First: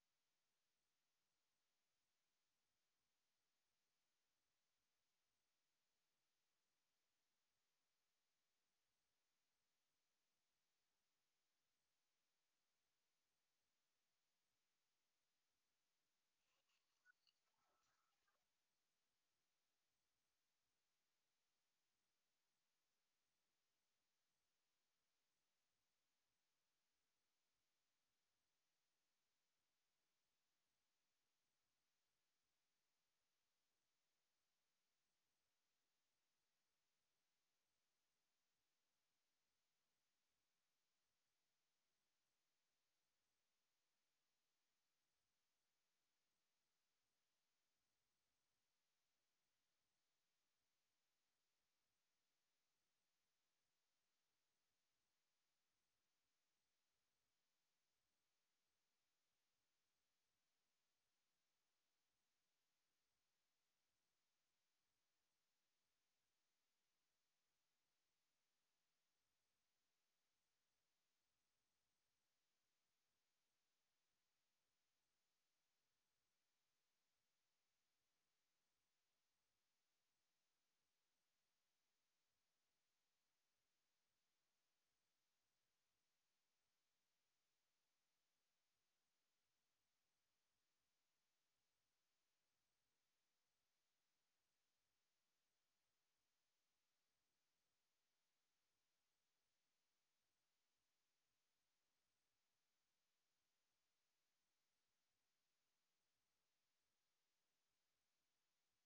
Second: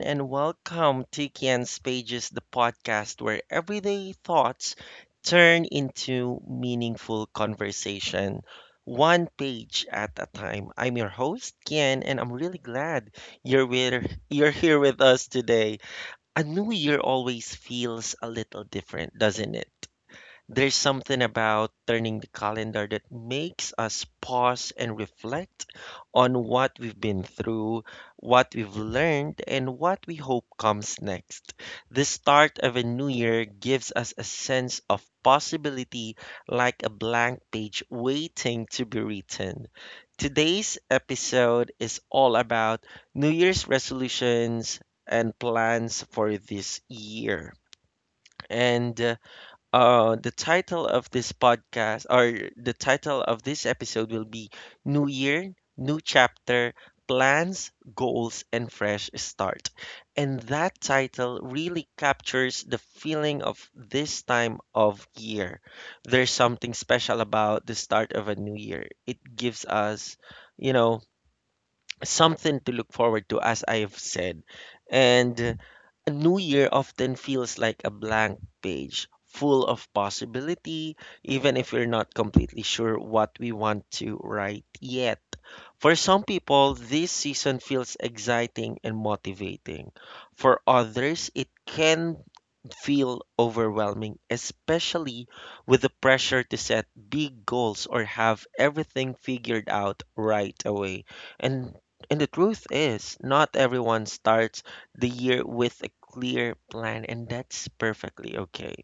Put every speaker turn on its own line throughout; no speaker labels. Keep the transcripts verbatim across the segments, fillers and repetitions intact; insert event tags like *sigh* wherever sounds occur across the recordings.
and welcome to Kian's Pages, the podcast where everyday thoughts turn into meaningful conversation, one page at a time. I'm your host, Kian, and I'm really glad you're with, you're here with us today. A new year always feels a little different, doesn't it? There's something about turning the calendar that makes us pause and reflect on what we've been through, what we've learned, and what we hope comes next. The start of a new year gives us a sense of possibility like a blank page waiting to be written. Today's episode is all about New Year's resolutions and plans for this year. And uh, uh, The title of this podcast or the title of this episode will be New Year, New Chapter, Plans, Goals, and Fresh Start. And that title really captures the feeling of this time of year. There's something special about the start of a new year. It gives us, you know, something to look forward to, as I've said. And uh, A new year often feels like a blank page, full of possibility, even if we're not completely sure what we want to write yet. For some people, this season feels exciting and motivating. For others, it can feel overwhelming, especially with the pressure to set big goals or have everything figured out right away. And and the truth is, not everyone starts the year with a clear plan, and that's perfectly okay.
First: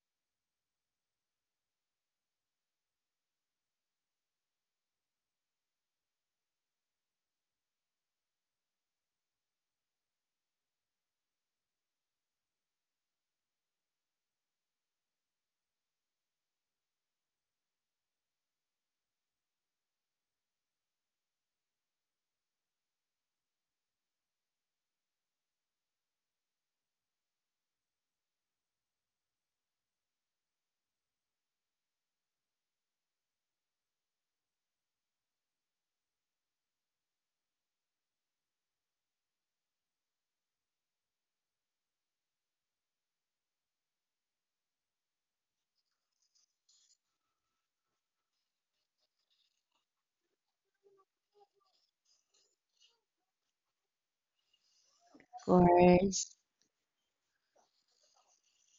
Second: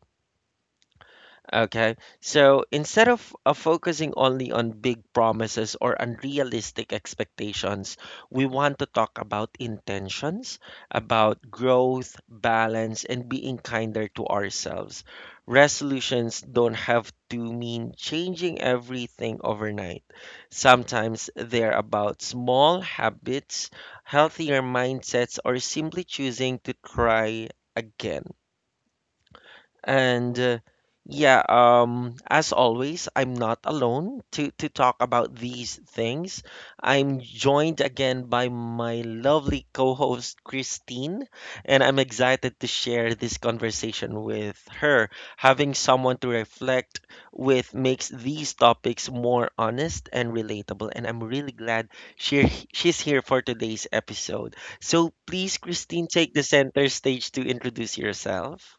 Okay. So instead of uh, focusing only on big promises or unrealistic expectations, we want to talk about intentions, about growth, balance, and being kinder to ourselves. Resolutions don't have to mean changing everything overnight. Sometimes they're about small habits, healthier mindsets, or simply choosing to try again. And uh, yeah, um, as always, I'm not alone to, to talk about these things. I'm joined again by my lovely co host, Christine, and I'm excited to share this conversation with her. Having someone to reflect with makes these topics more honest and relatable, and I'm really glad she, she's here for today's episode. So please, Christine,
Course.
take the center stage to introduce yourself.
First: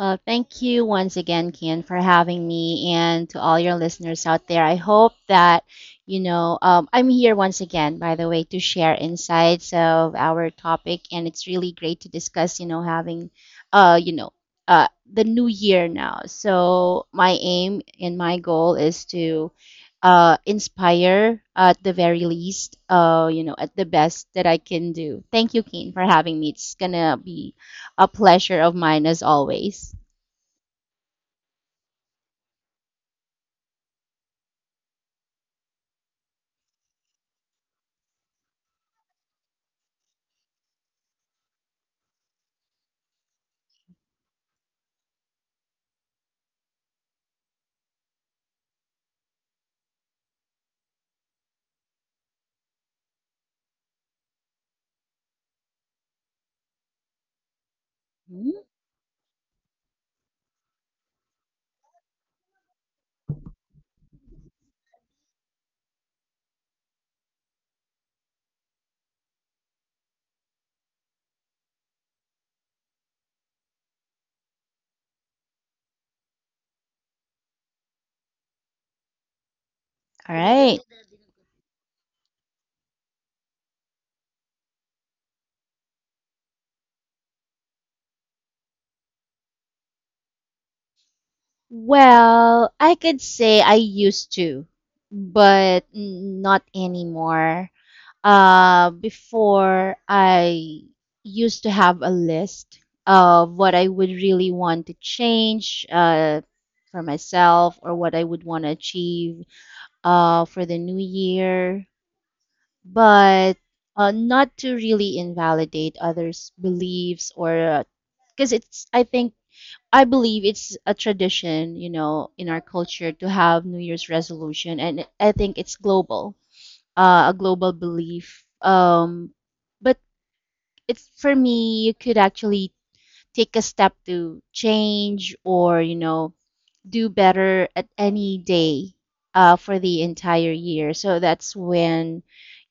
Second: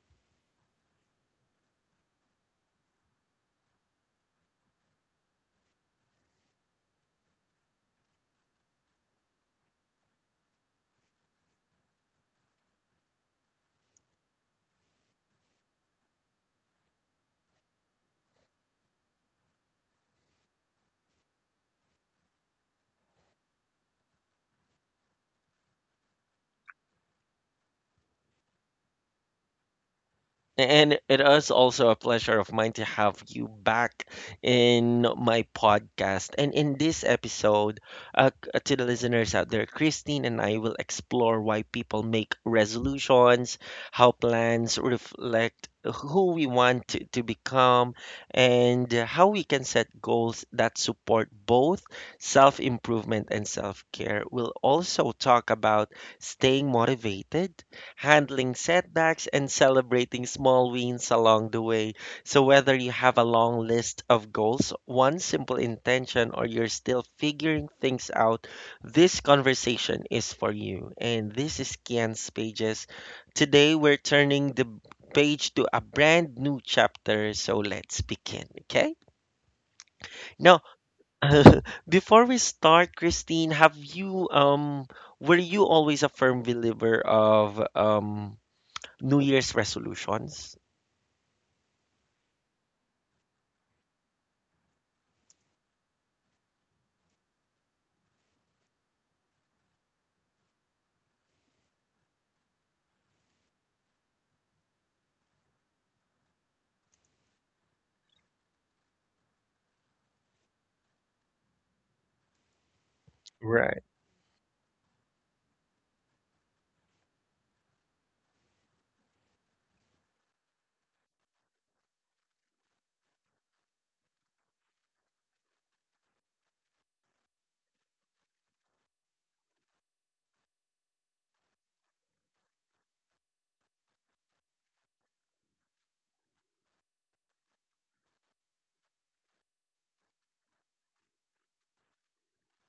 Well, thank you once again, Kian, for having me and to all your listeners out there. I hope that, you know, um, I'm here once again, by the way, to share insights of our topic. And it's really great to discuss, you know, having, uh, you know, uh, the new year now. So my aim and my goal is to uh, inspire at the very least, uh, you know, at the best that I can do. Thank you, Keen, for having me. It's gonna be a pleasure of mine as always.
And it is also a pleasure of mine to have you back in my podcast. And in this episode, uh, c- to the listeners out there, Christine and I will explore why people make resolutions, how plans reflect who we want to, to become, and how we can set goals that support both self improvement and self care. We'll also talk about staying motivated, handling
Mhm.
setbacks, and celebrating small wins along the way. So, whether you have a long list of goals, one simple intention, or you're still figuring things out, this conversation is for you. And this is Kian's Pages. Today, we're turning the page to a brand new chapter. So, let's begin, okay?
All
Now,
right.
*laughs* before we start, Christine, have you, um, were you always a firm believer of um New Year's resolutions?
Well, I could say I used to, but n- not anymore. Uh, before I used to have a list of what I would really want to change uh, for myself or what I would want to achieve uh, for the new year, but
Right,
uh, not to really invalidate others' beliefs or because it's, I think, I believe it's a tradition, you know, in our culture to have New Year's resolution, and I think it's global uh, a global belief. Um, but it's for me, you could actually take a step to change or, you know, do better at any day uh, for the entire year. So that's when,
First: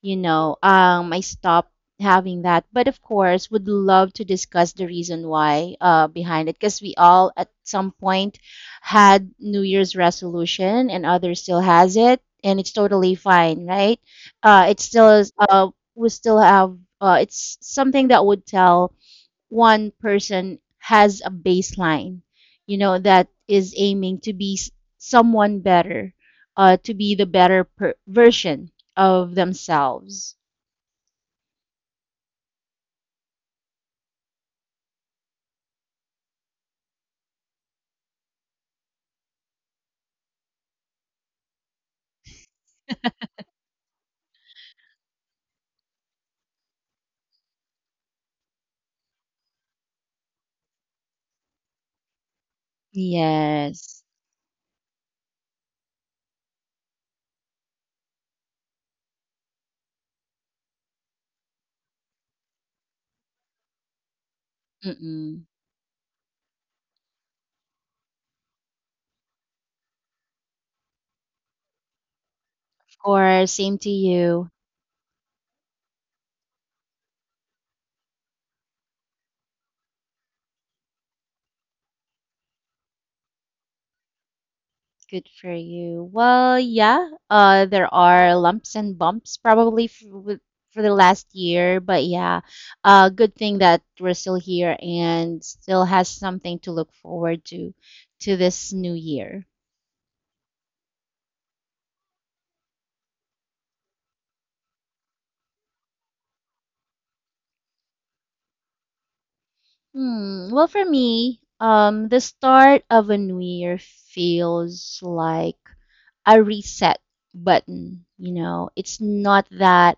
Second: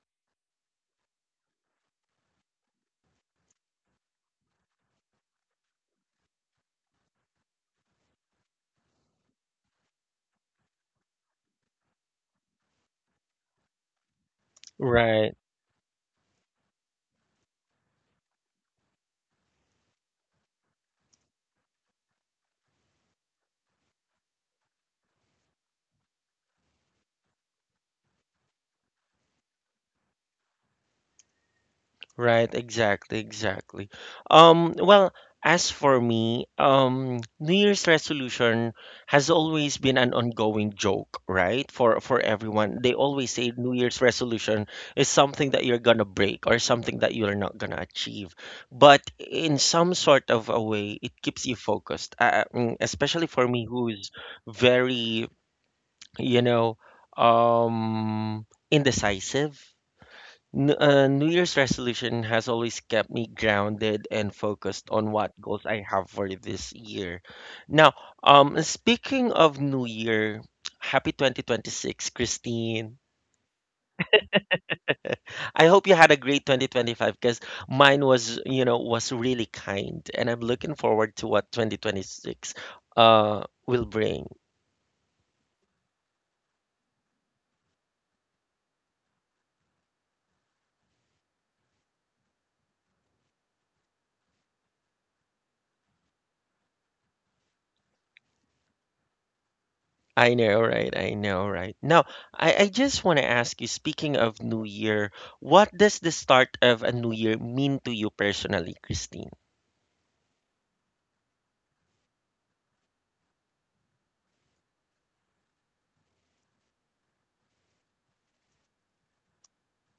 you know, um, I stopped having that. But of course, would love to discuss the reason why uh, behind it, because we all at some point had New Year's resolution and others still has it. And it's totally fine, right? Uh, it still is,
right,
uh, we still have, uh, it's something that would tell one person has a baseline, you know, that is aiming to be s- someone better, uh, to be the better per- version of themselves.
right, exactly, exactly. Um, well, as for me, um, New Year's resolution has always been an ongoing joke, right? For for everyone. They
*laughs*
always say New Year's resolution is something that you're gonna break or something that you're not gonna achieve. But in some sort of a way, it keeps you focused. Uh, mm, especially for me,
Yes.
who's very, you know, um, indecisive. N- uh, New Year's resolution has always kept me grounded and focused on what
Mm-mm.
goals I have for this year. Now, um, speaking of New Year, happy twenty twenty-six, Christine.
Of course, same to you.
I hope you had a great twenty twenty-five because mine was, you know, was really kind, and I'm looking forward to what twenty twenty-six uh will bring.
Good for you. Well, yeah, uh, there are lumps and bumps probably f- with- for the last year, but yeah, uh, good thing that we're still here and still has something to look forward to to this new year.
I know, right? I know, right? Now, I, I just want to ask you, speaking of New Year, what does the start of a New Year mean to you personally, Christine?
Hmm. Well, for me, um, the start of a new year feels like a reset button. You know, it's not that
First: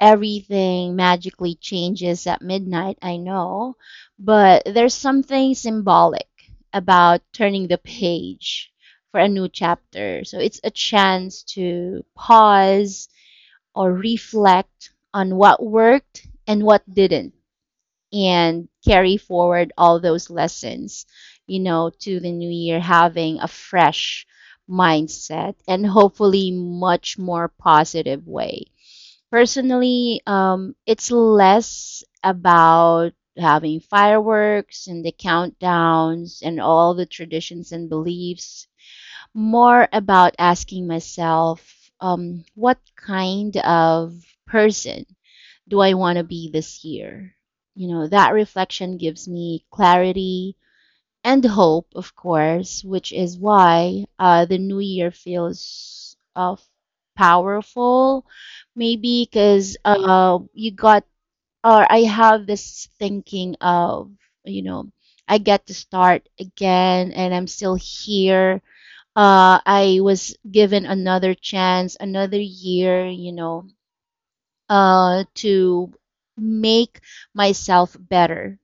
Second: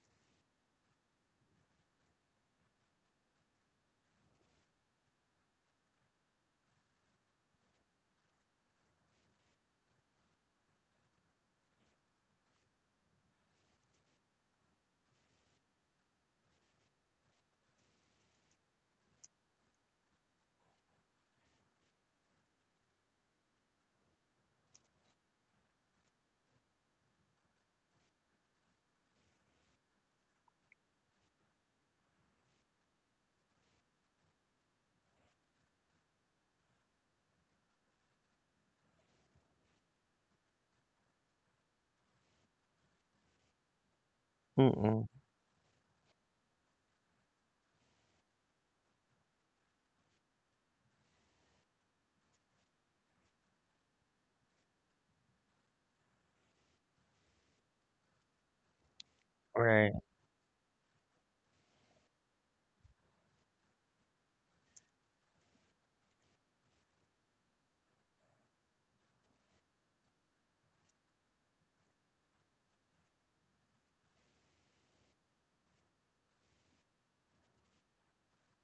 everything magically changes at midnight, I know, but there's something symbolic about turning the page for a new chapter. So it's a chance to pause or reflect on what worked and what didn't and carry forward all those lessons, you know, to the new year, having a fresh mindset and hopefully much more positive way. Personally, um, it's less about having fireworks and the countdowns and all the traditions and beliefs, more about asking myself, um, what kind of person
Mm-mm.
do I want to be this year? You know, that reflection gives me clarity and hope, of course, which is why uh, the new year feels uh, powerful. Maybe because
Right,
uh, you got, or I have this thinking of, you know, I get to start again and I'm still here. Uh, I was given another chance, another year, you know, uh, to make myself better,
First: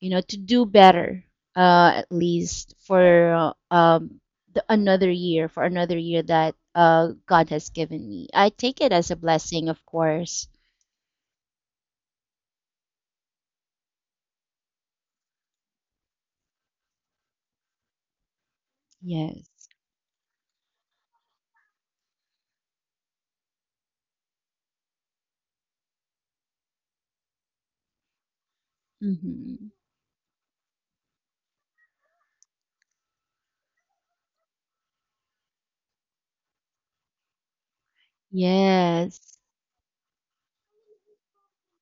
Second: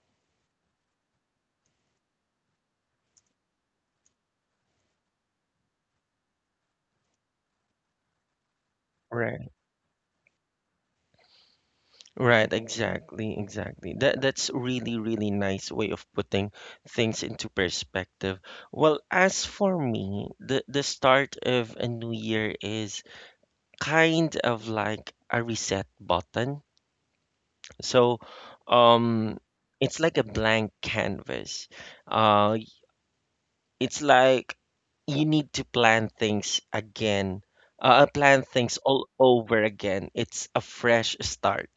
you know, to do better, uh, at least for uh, um, the, another year, for another year that uh, God has given me. I take it as a
right,
blessing, of course.
right. Exactly, exactly. That that's really, really nice way of putting things into perspective. Well, as
Yes.
for me, the the start of a new year is kind of like a reset button. So, um,
Mm-hmm.
it's like a blank canvas. Uh, it's like you need to plan things again. Uh, plan things all
Yes.
over again. It's a fresh start.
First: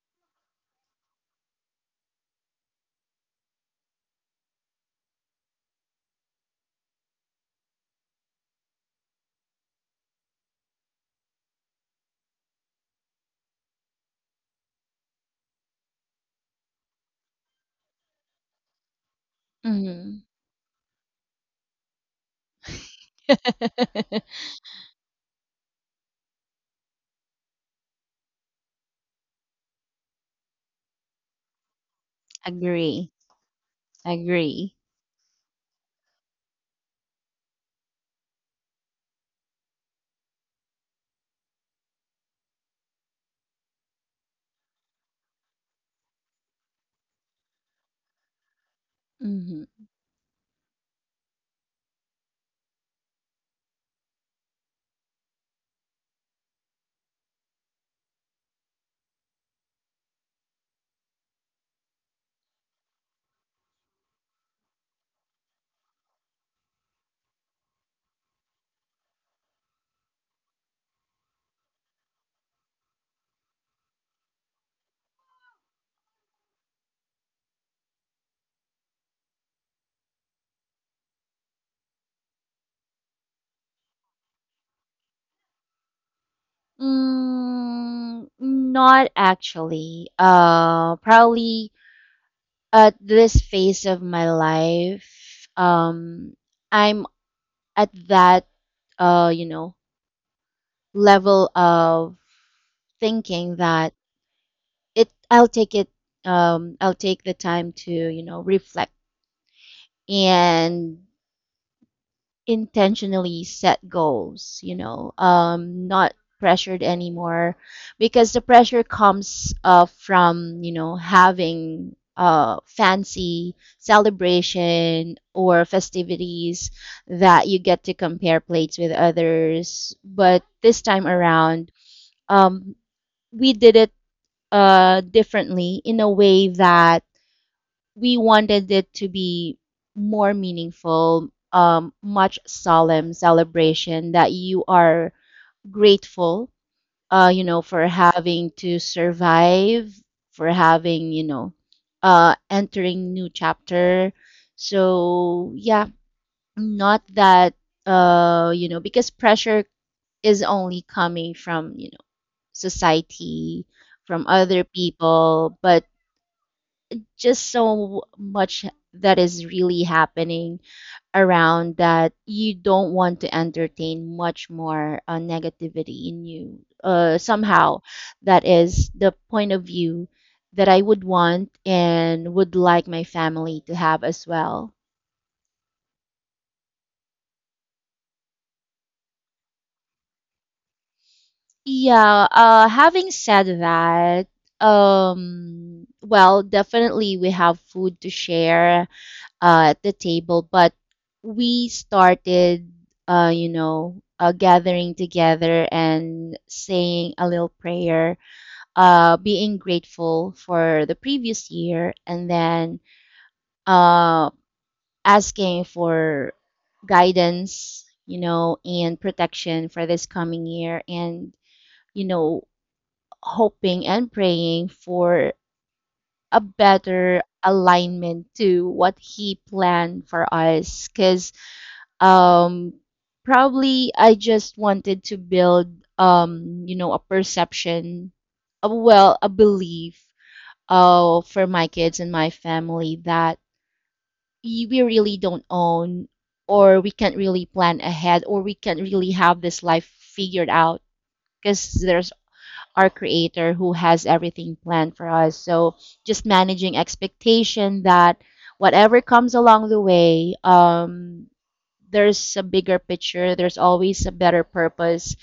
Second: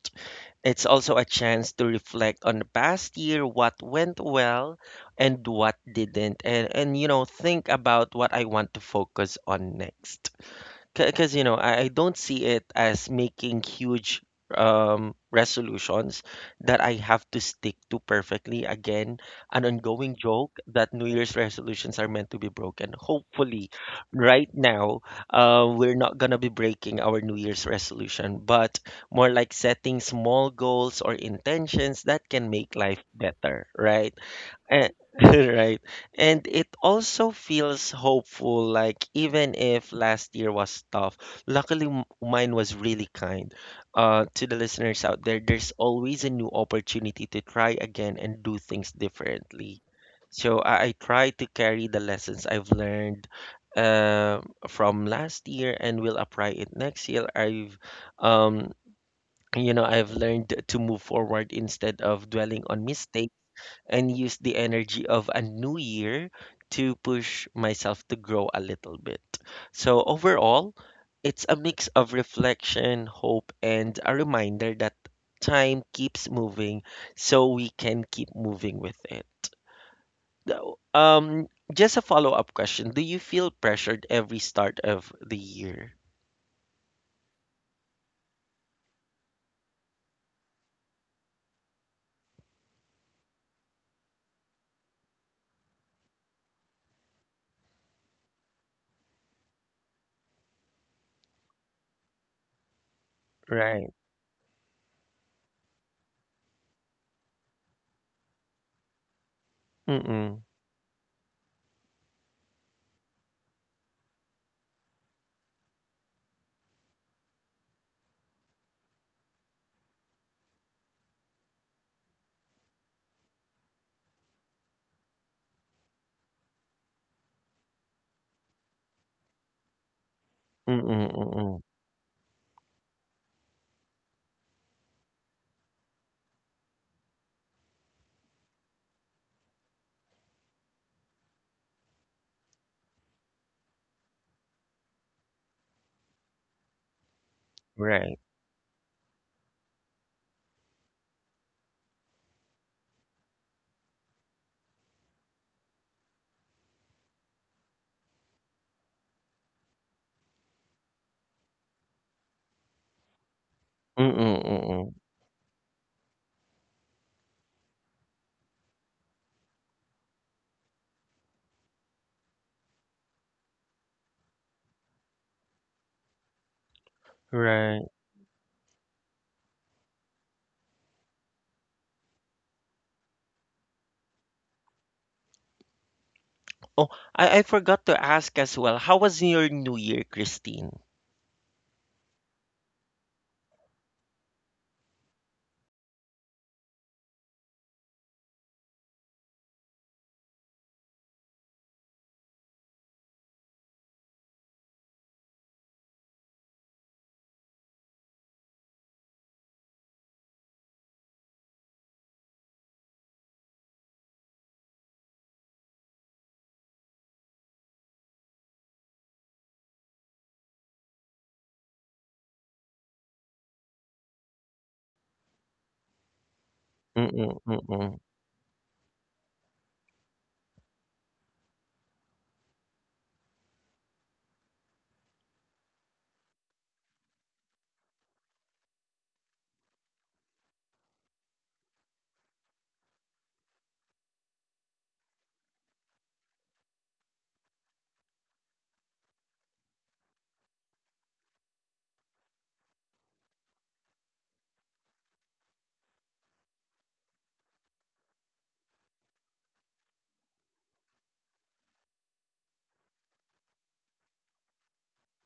It's also a chance to reflect on the past year, what went well and what didn't, and, and you know, think about what I want to focus on next. Because, you know, I, I don't see it as making huge um, resolutions that I have to stick to perfectly. Again, an ongoing
Mm-hmm.
joke that New Year's resolutions are meant to be broken. Hopefully,
*laughs*
right now, uh, we're not going to be breaking our New Year's resolution, but more like setting small goals or intentions that can make life
Agree.
better, right?
Agree.
Eh, *laughs* right. And it also feels hopeful, like even if last year was tough, luckily m- mine was really kind. Uh, to the listeners out there, there's always a new opportunity to try again and do things differently.
Mm-hmm.
So I, I try to carry the lessons I've learned uh, from last year and will apply it next year. I've um, you know, I've learned to move forward instead of dwelling on mistakes and use the energy of a new year to push myself to grow a little bit. So, overall, it's a mix of reflection, hope, and a reminder that time keeps moving so we can keep moving with it. Now, Um, just a follow-up question. Do you feel pressured every start of the year?
Mm, not actually. Uh, probably at this phase of my life, um, I'm at that, uh, you know, level of thinking
Right.
that it, I'll take it, um, I'll take the time to, you know, reflect
Mm-mm.
and intentionally set goals, you know, um, not pressured anymore, because the pressure comes uh, from, you know, having uh, fancy celebration or festivities that you get to compare plates with others. But this
Mm-mm.
time
Mm-mm.
around, um, we did it uh, differently in a way that we wanted it to be more meaningful, um, much solemn celebration that you are grateful, uh, you know, for
Right.
having to survive, for having, you know, uh, entering new chapter. So yeah, not that, uh, you know, because pressure is only coming from, you know, society, from
Mm-mm.
other
Mm-mm.
people, but just so much that is really happening around that you don't want to entertain much more uh, negativity in you. Uh,
Right.
somehow, that is the point of view that I would want and would like my family to have as well.
Oh, I I forgot to ask as well, how was your New Year, Christine?
Yeah, uh, having said that, um, well, definitely we have food to share uh, at the table, but we started, uh, you know, uh, gathering together and saying a little prayer, uh, being grateful for the previous year, and then uh, asking for guidance, you know, and protection for this coming year, and, you know, hoping and praying for a better
Mm, mm.
alignment to what he planned for us, because um probably I just wanted to build um you know a perception, a, well, a belief uh for my kids and my family that y- we really don't own or we can't really plan ahead or we can't really have this life figured out, because there's our creator who has everything planned for us. So, just managing expectation that whatever comes along the way, um there's a bigger picture, there's always a better purpose.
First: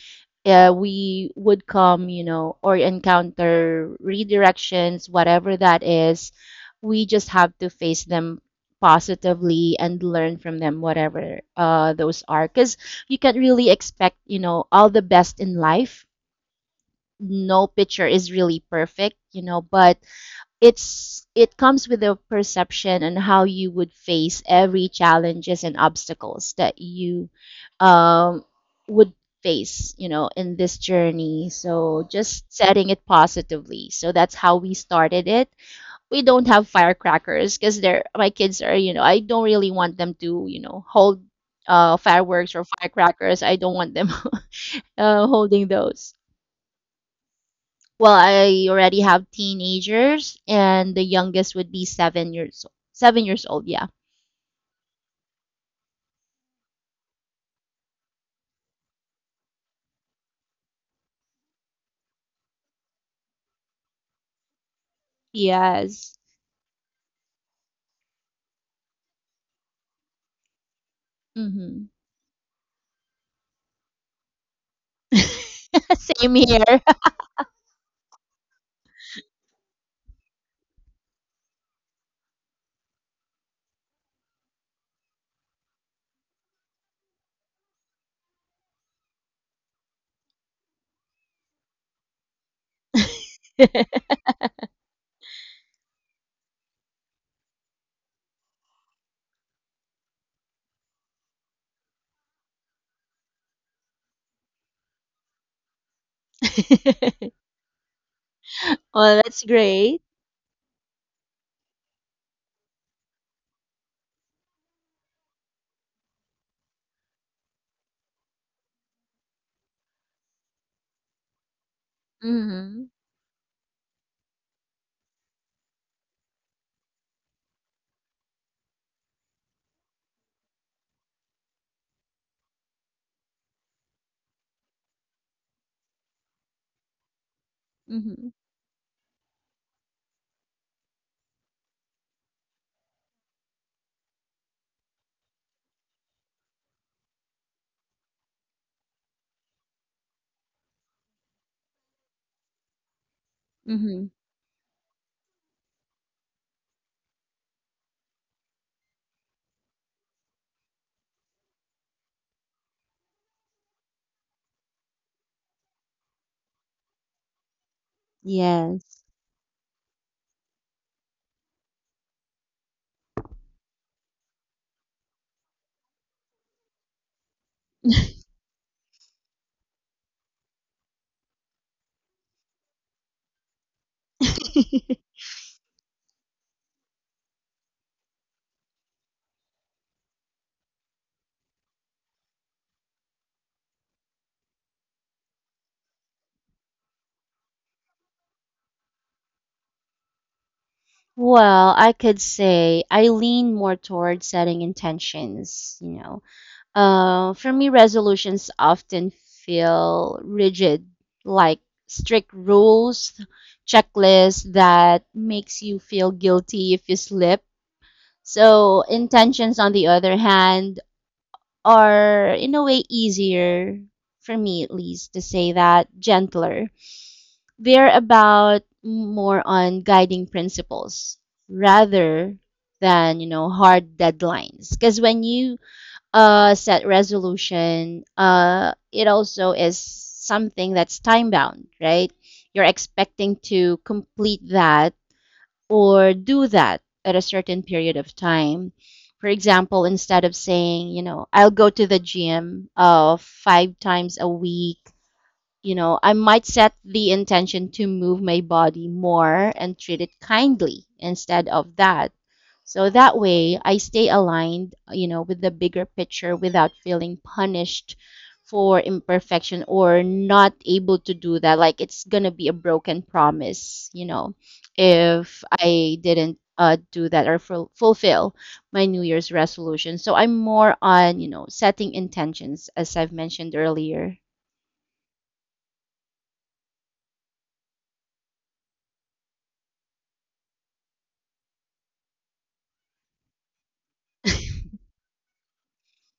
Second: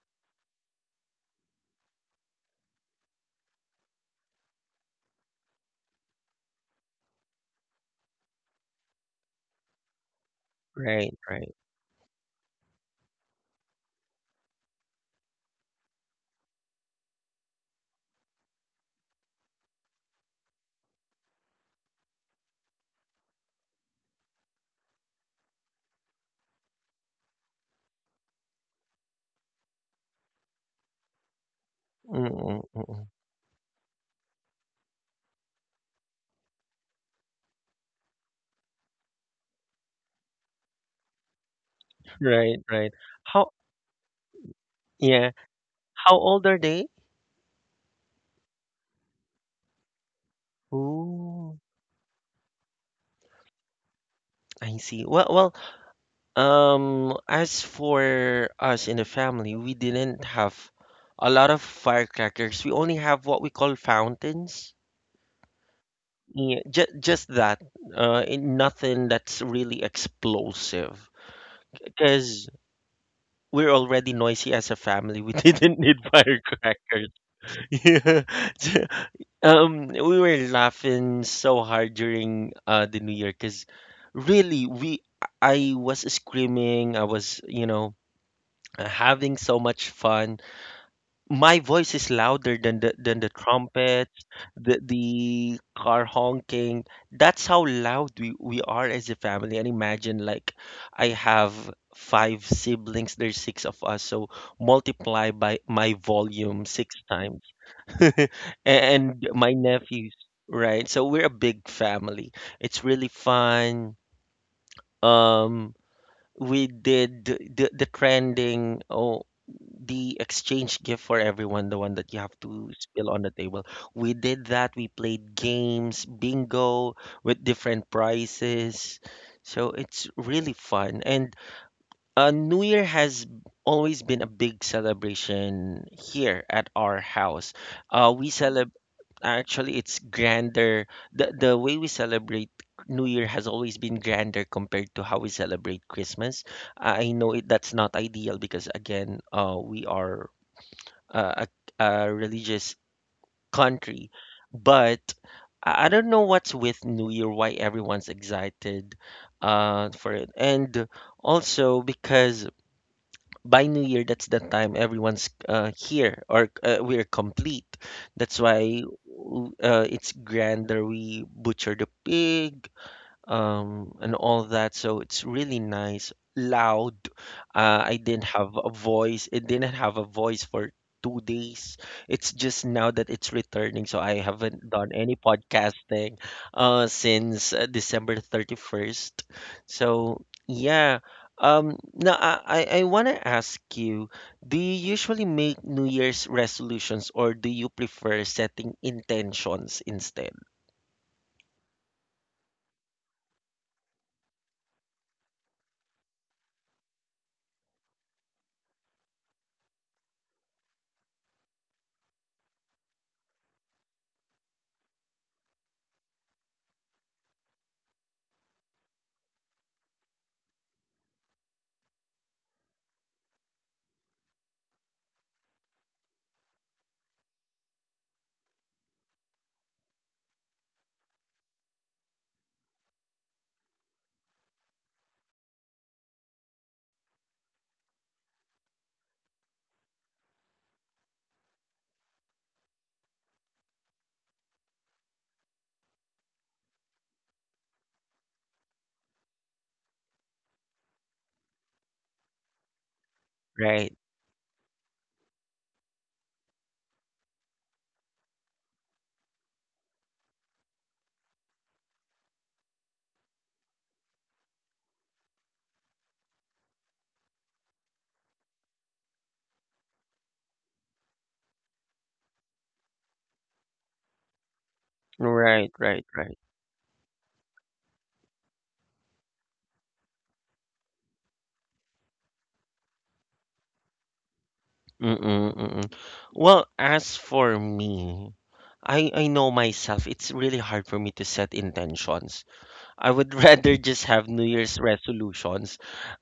uh, We would come you know or encounter redirections, whatever that is. We just have to face them positively and learn from them,
Right,
whatever
right.
uh, those are, because you can't really expect you know all the best in life. No picture is really perfect, you know but it's it comes with a perception on how you would face every challenges and obstacles that you um, would face you know in this journey. So just
Mm,
setting it
mm.
positively, so that's how we started it. We don't have firecrackers because they're my kids are. you know I don't really want them to you know hold uh, fireworks
Right,
or
right.
firecrackers.
How
I don't want them *laughs* uh,
Yeah,
holding those.
how old are they?
Well, I already have teenagers, and the youngest
Ooh,
would be seven years seven years old. Yeah.
I see. Well, well, um, as for us in the family, we didn't have a lot of firecrackers. We only have what we call fountains.
Yes.
Yeah, just just that. Uh, in- nothing that's really explosive.
Mm-hmm.
Because we're already noisy as a family. We didn't
*laughs*
need *laughs*
Same here.
firecrackers. *laughs* Yeah. So, Um, we were laughing so hard during uh, the New Year because really we I was screaming. I was, you know having so much fun. My voice is louder than the than the trumpets, the the car honking. That's how loud we we are as a family. And imagine like I have five siblings, there's six of us, so multiply by my volume six times.
*laughs*
*laughs*
Well,
And
that's
my
great.
nephews, right? So we're a big family. It's really fun. Um we did the, the the trending, oh, the exchange gift for everyone, the one that you have to
Mm-hmm.
spill on the table. We did that. We played games, bingo with different prizes. So it's really fun. And uh, new year has always been a big celebration here at our house. Uh,
Mm-hmm.
we celebrate Actually, it's grander. The the way we celebrate New Year has always been grander compared to how we celebrate Christmas. I know it that's not ideal because again, uh, we are uh, a, a religious
Mm-hmm.
country, but I I don't know what's with New Year, why everyone's excited uh, for it. And also because by New Year, that's the time everyone's uh, here or uh, we're complete. That's why
Yes.
w- uh, it's grander. We butcher the pig, um, and all of that. So it's really nice, loud. Uh, I didn't have a voice. It didn't have a voice for two days. It's just now that it's returning. So I haven't done any
*laughs*
podcasting uh, since uh, December thirty-first. So yeah. Um, now I, I want to ask you, do you usually make New Year's resolutions or do you prefer setting intentions instead?
Well, I could say I lean more towards setting intentions, you know, Uh, for me, resolutions often feel rigid, like strict rules, checklists that makes you feel guilty if you slip. So intentions, on the other hand, are in a way easier for me, at least, to say that gentler. They're about more on guiding principles rather than you know hard deadlines. Because when you uh, set resolution, uh, it also is something that's time bound, right? You're expecting to complete that or do that at a certain period of time. For example, instead of saying, you know, I'll go to the gym uh, five
Right,
times a week. you know, I might set the intention to move my body more and treat it kindly instead of that. So that way I stay aligned, you know, with the bigger picture without feeling punished for imperfection or not able to do that. Like it's going to be a broken promise, you know, if
right,
I
right, right.
didn't uh, do that or ful- fulfill my New Year's resolution. So I'm more on, you know, setting intentions, as I've mentioned earlier.
Mm-mm, mm-mm. Well, as for me, I I know myself. It's really hard for me to set intentions. I would *laughs* rather just have New Year's resolutions,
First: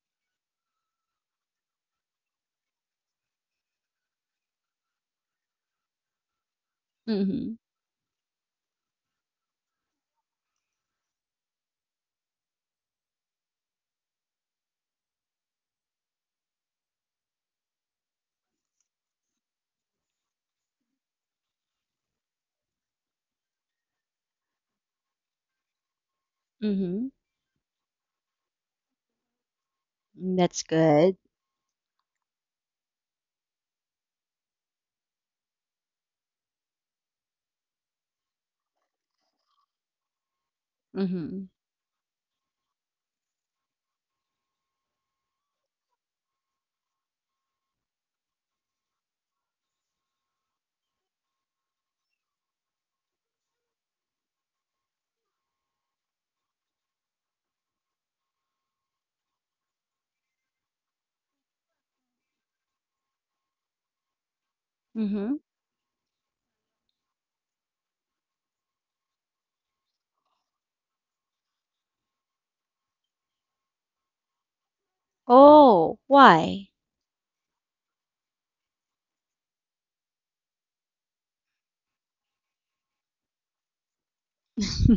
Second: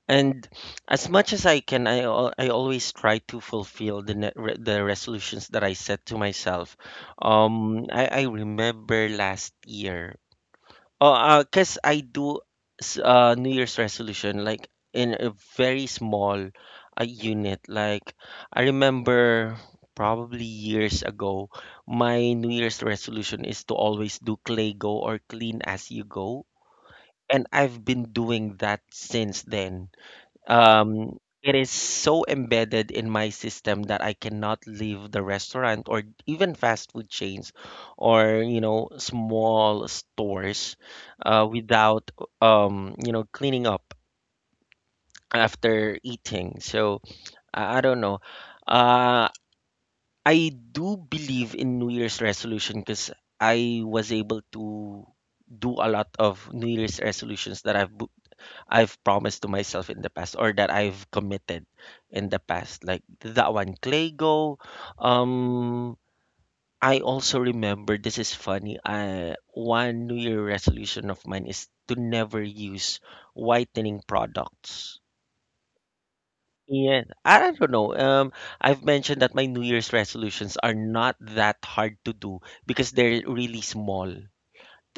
and as much as I can, I al- I always try to fulfill the ne re the resolutions that I set to myself.
Hmm.
Um, I I remember last year. Oh, uh, cause I do s- uh New Year's resolution like in a very small uh, unit. Like I remember probably years ago, my New Year's resolution is to always do clay go or clean as you go.
Mhm.
And I've been doing that since then.
Mm, that's
Um,
good.
it is so embedded in my system that I cannot leave the restaurant or even fast food chains or, you know, small stores uh,
Mhm.
without, um, you know, cleaning up after eating. So I, I don't know. Uh, I do believe in New Year's resolution because I was able to do a lot of New Year's resolutions that I've bu- I've promised to myself in the past or that I've committed in the past. Like that one, Claygo.
Mhm.
Um, I also remember this is funny. I one New Year resolution of mine is to never use whitening products.
Oh, why?
Yeah, I don't know. Um, I've mentioned that my New Year's resolutions are not that hard to do because they're really small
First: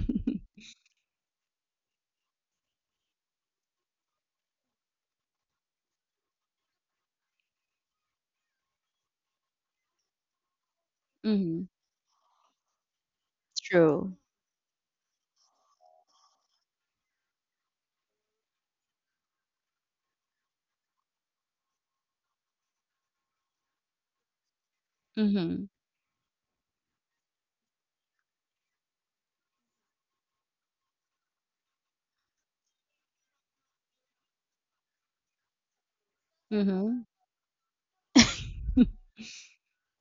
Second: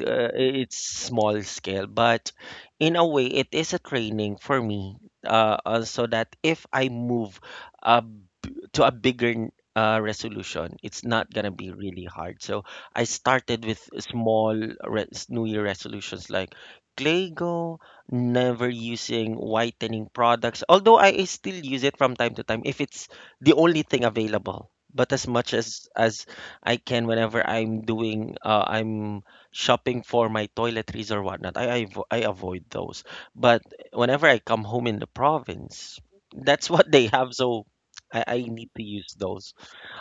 uh, it's small scale, but in a way, it is a training for me, uh, uh, so that if I move uh, b- to a bigger n- uh, resolution, it's not gonna
Mhm.
be really hard. So I started with
True.
small res New Year resolutions like Clego, never using whitening products, although I still use it from time to time if it's the only thing available. But as much
Mhm.
as as I can whenever I'm doing uh, I'm shopping for my toiletries or whatnot, I, I, avo- I avoid those. But whenever I come home in the province, that's *laughs* what
Mhm.
they have. So I, I need to use
*laughs*
those.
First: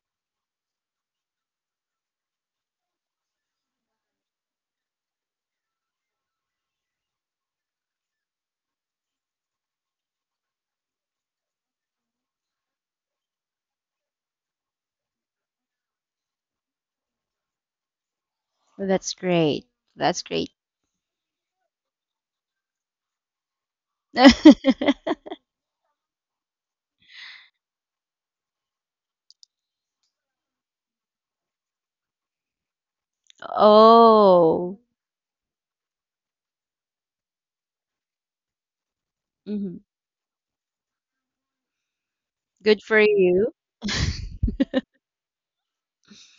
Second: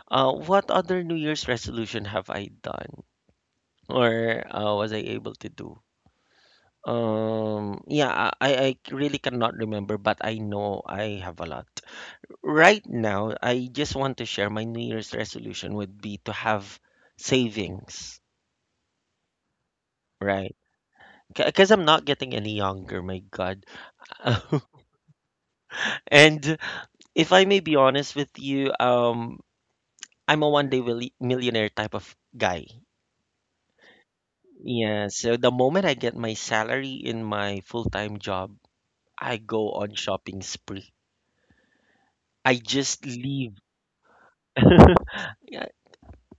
Uh, what other New Year's resolution have I done or uh, was I able to do? Um, yeah, I, I really cannot remember, but I know I have a lot. Right now, I just want to share my New Year's resolution would be to have savings,
That's great. That's great.
right? Because I'm not getting any younger, my God. *laughs*
*laughs*
And if I may be honest with you, um, I'm a one day willi- millionaire type of guy.
Oh.
Yeah, so the moment I get my salary in my full time job, I go
Mhm.
on shopping spree. I
Good for
just
you.
leave.
*laughs*
*laughs* Yeah,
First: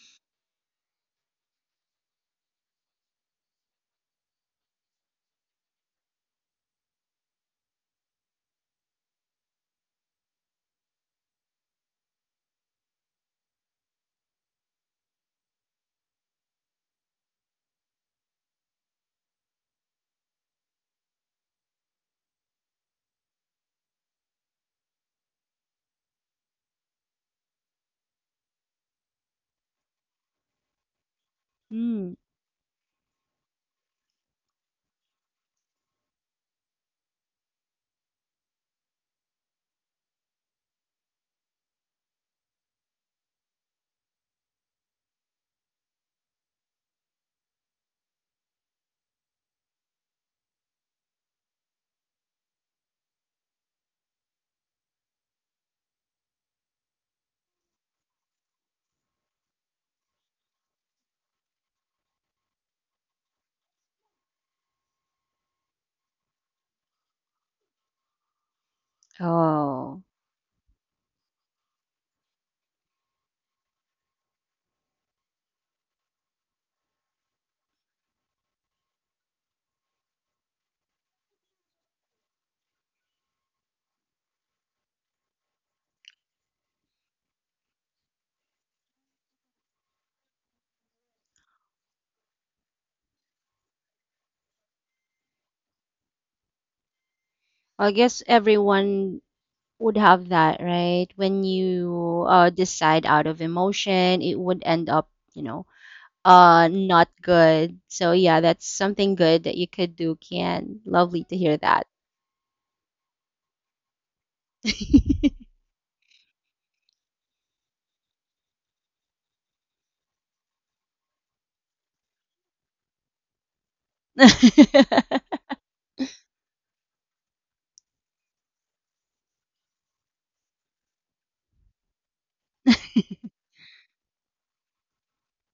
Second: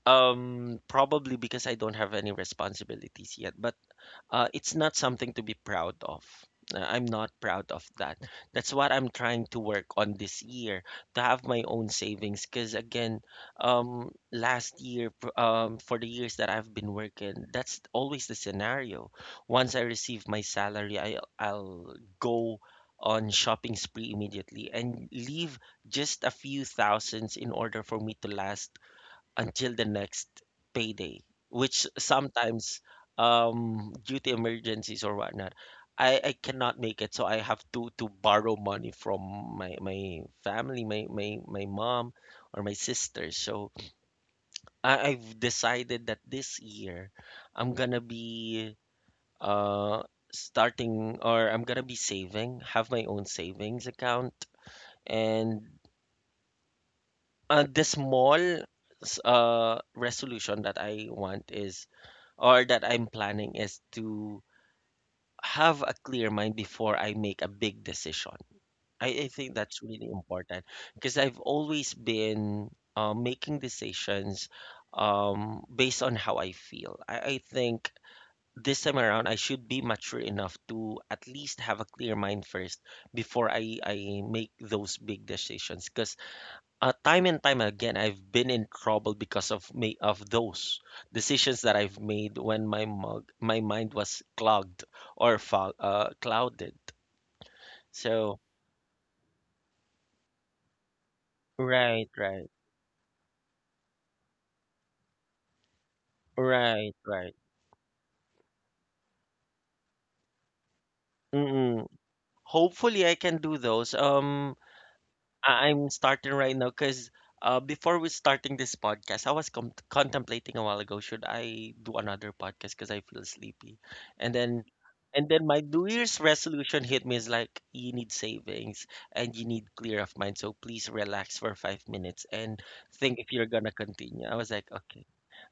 um, probably because I don't have any responsibilities yet. But uh, it's not something to be proud of. Uh, I'm not proud of that. That's what I'm trying to work on this year to have my own savings. Because again, um, last year, pr- um, for the years that I've been working, that's always the scenario. Once I receive my salary, I, I'll go on shopping spree immediately and leave just a few thousands in order for me to last until the next payday, which
Mm.
sometimes um due to emergencies or whatnot, I, I cannot make it, so I have to to borrow money from my my family, my my, my mom or my sister. So I, I've decided that this year I'm gonna be uh starting or I'm gonna be saving, have my own savings account and uh, the small s- uh resolution that I want is or that I'm planning is to have a clear mind before I make a big decision. I, I think that's
Oh,
really important because I've always been uh, making decisions um, based on how I feel. I, I think this time around, I should be mature enough to at least have a clear mind first before I, I make those big decisions because uh, time and time again I've been in trouble because of me of those decisions that I've made when my mug my mind was clogged or fog, uh, clouded.
I guess
So
everyone would have that, right? When
right,
you uh,
right,
decide out of emotion, it would end up, you know, uh
right,
not
right.
good. So yeah, that's something good that you could do, Kian. Lovely to hear
Mm-mm.
that.
Hopefully I can do those. Um,
*laughs*
I- I'm starting right now because uh, before we starting this podcast, I was com- contemplating a while ago, should I do another podcast because I feel sleepy? And then, and then my New Year's resolution hit me is like, you need savings and you need clear of mind. So please relax for five minutes and think if you're gonna continue. I was like, okay,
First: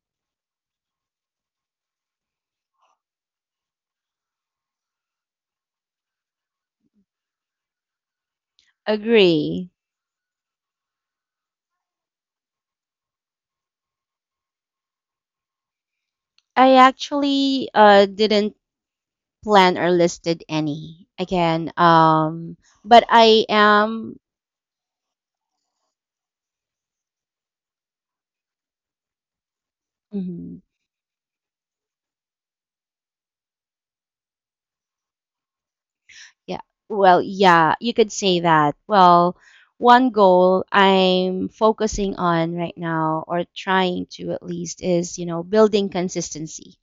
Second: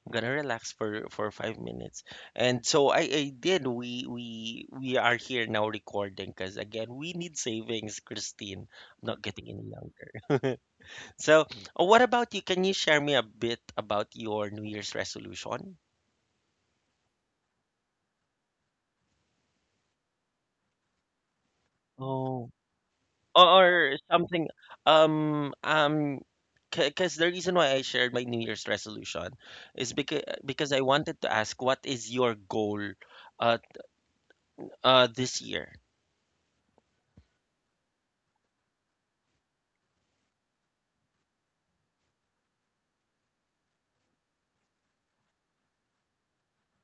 I'm gonna relax for for five minutes. And so I, I did. We we we are here now recording because again, we need savings, Christine. I'm not getting any
Agree.
younger. So, oh, what about you? Can you share me a bit about your New Year's resolution?
I actually uh didn't plan or listed any again.
Oh.
Um, but I
Or,
am.
something um um because the reason why I shared my New Year's resolution is because
Mhm,
because I wanted to ask what is your goal uh uh this year?
yeah. Well, yeah, you could say that. Well, one goal I'm focusing on right now, or trying to at least, is you know building consistency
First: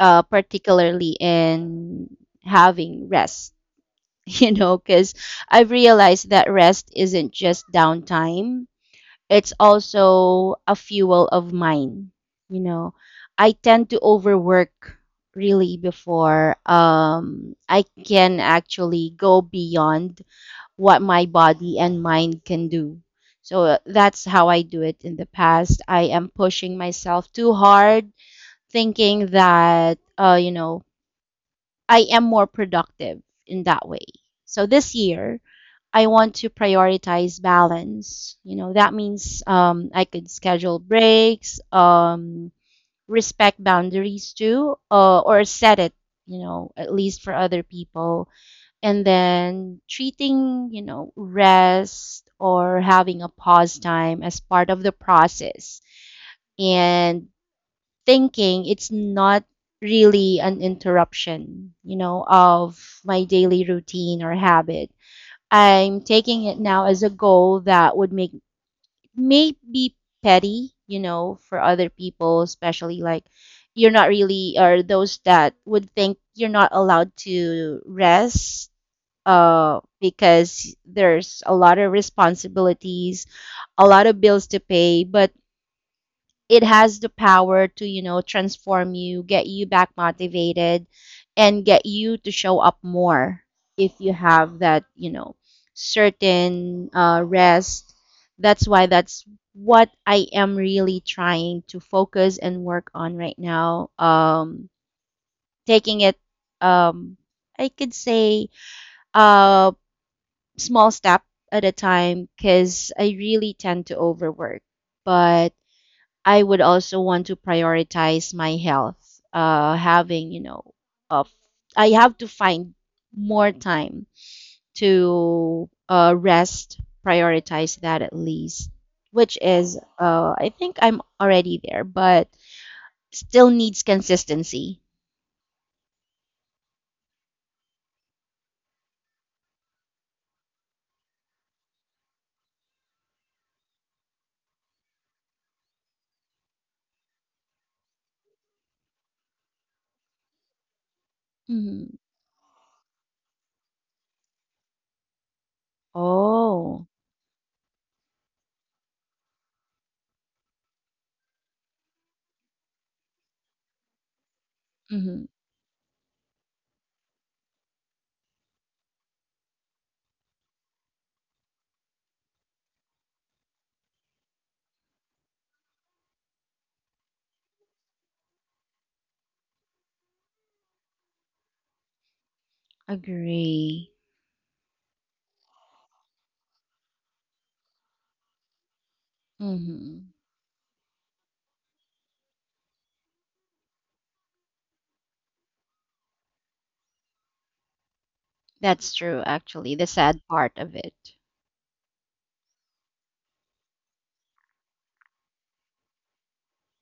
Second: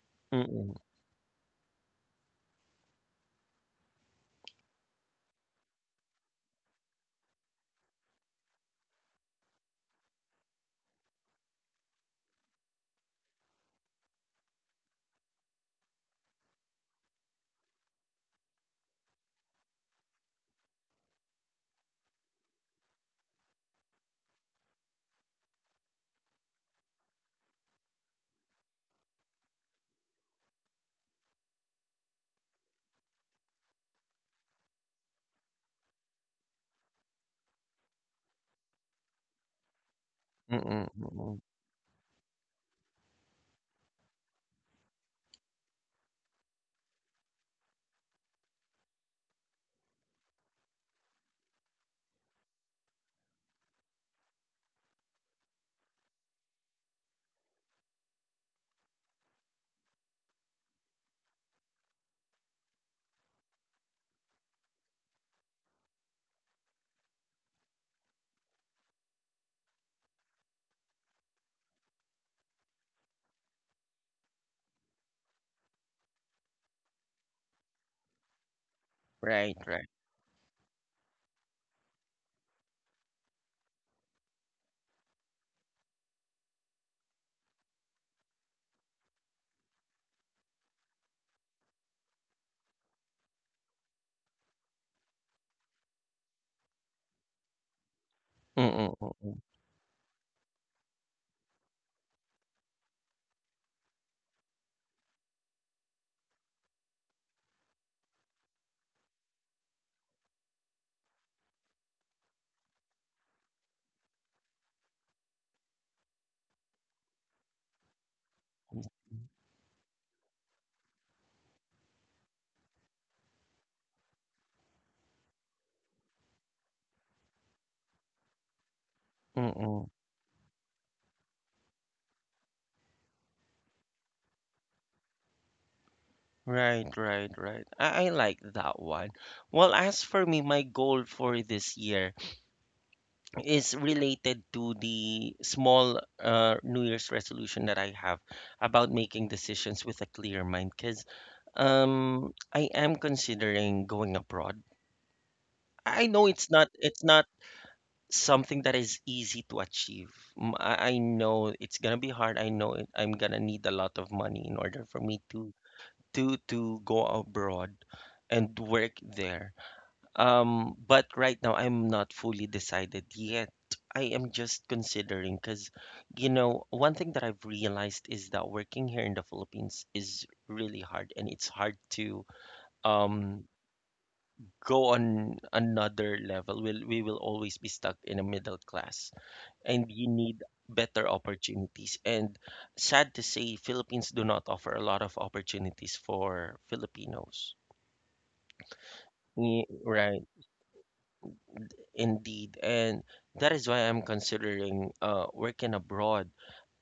uh,
Mm-mm,
particularly in having rest, *laughs* you know, because I've realized that rest isn't just downtime, it's also a fuel of mine. You know, I tend to overwork really before um, I can actually go beyond what my body and mind can do. So uh, that's how I do it in the past. I am pushing myself too hard, thinking that, uh, you know, I am more productive in that way. So this year, I want to prioritize balance. You know, that means um, I could schedule
mm-mm, mm-mm.
breaks, um, respect boundaries too, uh, or set it, you know, at least for other people. And then treating, you know, rest or having a pause time as part of the process. And thinking it's not really an interruption, you know, of my daily routine or habit. I'm taking it now as a goal that would make may be petty, you know, for other people, especially like you're not really or those that would think you're not allowed to rest
Right,
uh
right.
because there's a lot of responsibilities, a lot of bills to pay, but it has the power to you know transform, you get you back motivated and get you to show up more if you have that you know certain uh, rest. That's why
Mm-mm,
that's
mm-mm,
what I am really trying to focus and work on right now. Um taking it, um I could say, uh small step at a time because I really tend to overwork, but I would also want to prioritize my health. Uh, having you know, uh, I have to find more time to uh, rest. Prioritize that at least, which is
mm-mm.
uh, I think I'm already there, but still needs consistency.
Right, right, right. I, I like that one. Well, as for me, my goal for this year is related to the small uh, New Year's resolution that I have about making decisions with a clear mind. Because
Hmm.
um, I am considering going abroad. I know it's not
Oh.
it's not something that is easy to achieve. M- I, I know it's gonna be hard. I know it, I'm gonna need a lot of money in order for me
Hmm,
to to to go abroad and work there um, but right now I'm not fully decided yet. I am just considering because, you know, one thing that I've realized is that working here in the Philippines is really hard and it's hard to um
agree.
go on another level. We'll, we will always be stuck in a middle class and you
Hmm.
need better opportunities. And sad to say, Philippines do not offer a lot of opportunities for Filipinos.
That's true.
Ye-
Actually, the sad
Right.
part of it.
Indeed, and that is why I'm considering uh, working abroad.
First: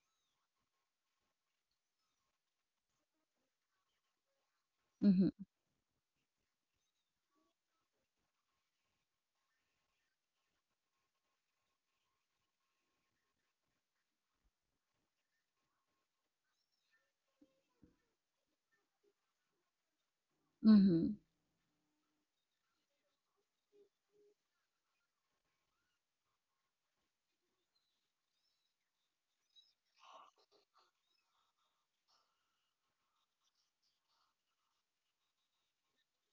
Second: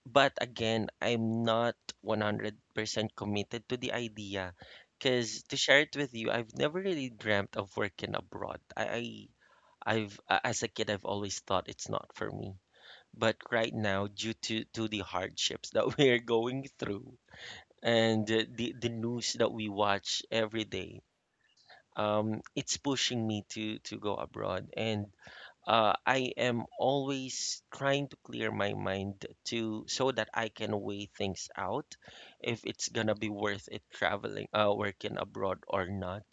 But again, I'm not one hundred percent committed to the idea
Mm-hmm.
because to share it with you, I've never really dreamt of working abroad. I, I I've a- as a kid, I've always thought it's not for me. But right now, due to to the hardships that *laughs* we're going through and uh, the the news that we watch every day,
Mm-hmm.
um, it's pushing me to to go abroad and uh, I am always trying to clear my mind to so that I can weigh things out if it's gonna be worth it traveling uh working abroad or not.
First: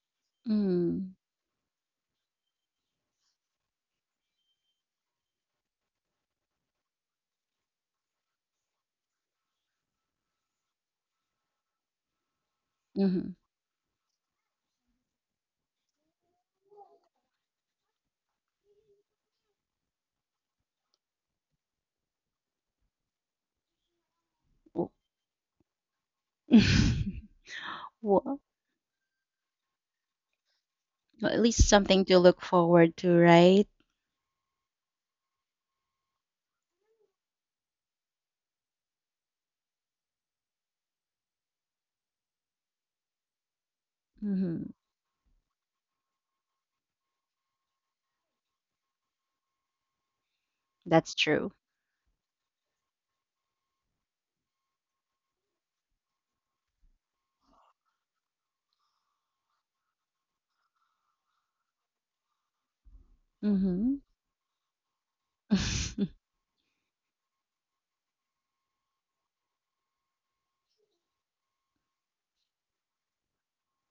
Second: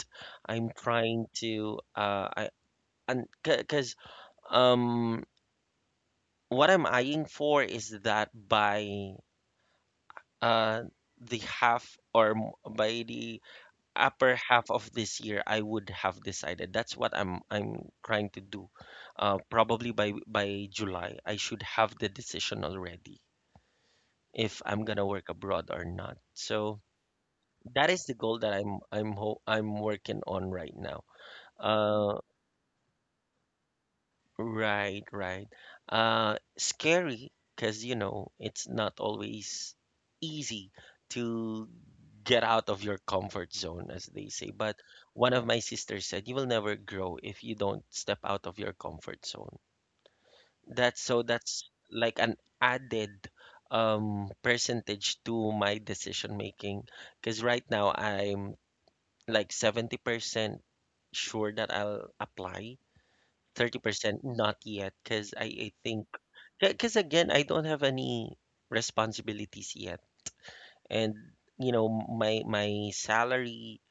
I'm
Mm-hmm.
trying to uh I and because um what I'm eyeing for is that by uh the half or m- by the upper half of this year I would have decided. That's what I'm I'm trying to do. Uh, probably by by July I should have the decision already if I'm
Mm-hmm.
gonna work abroad or not. So
*laughs*
that is the
Well,
goal that I'm I'm ho I'm working on right now.
well, at least something to
Uh,
look forward to, right?
Right, right. Uh, scary because you know it's not always easy to get out of your comfort zone, as they say.
Mm-hmm.
But one of my sisters said, "You will never grow if you don't step out of your comfort zone." That's
That's
so
true.
that's like an added um percentage to my decision making because right now I'm like seventy percent sure that I'll apply,
Mm-hmm.
thirty percent not yet because I, I think
*laughs*
because again, I don't have any responsibilities yet, and you know my my salary.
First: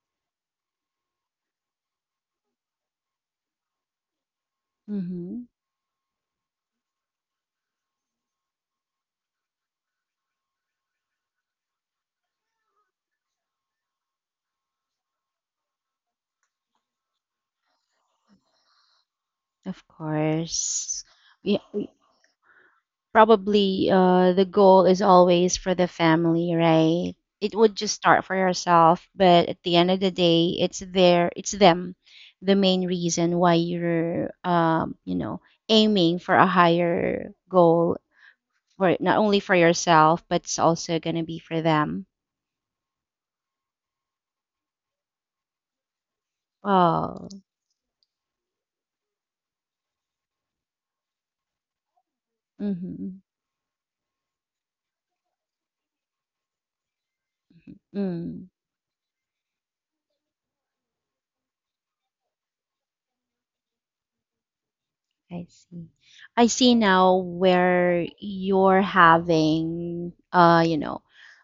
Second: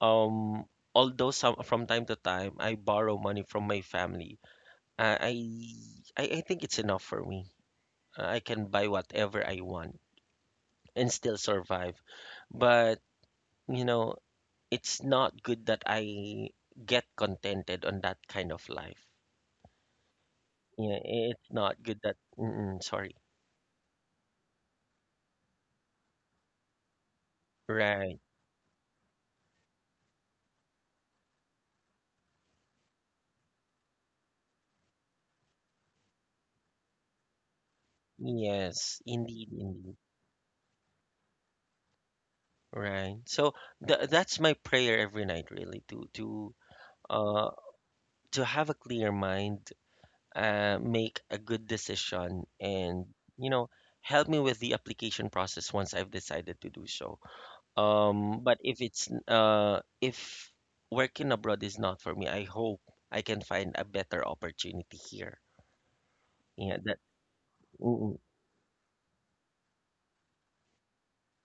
Um, Although some from time to time I borrow money from my family, uh, I
Mm-hmm.
I I think it's enough for me. Uh, I can buy whatever I want and still survive. But you know, it's not good that I get contented on that kind of life.
Of
Yeah,
course.
it's
Yeah,
not
y-
good that. Mm-mm, sorry.
probably uh, the goal is always for the family, right? It would just
Right.
start for yourself, but at the end of the day, it's their, it's them, the main reason why you're, um, you know, aiming for a higher goal for
Yes,
not only
indeed,
for
indeed.
yourself, but it's also gonna be for them.
Right. So th that's my prayer every night, really, to to
Oh.
uh to have a clear mind, uh, make a good decision, and
Mm-hmm.
you know, help me with the application process once I've decided to do so. Um,
Mm,
but if it's n- uh if working abroad is not for me, I hope I can find a better opportunity here.
I see. I see
Yeah, that.
now where
Mm-mm,
you're having, uh, you know,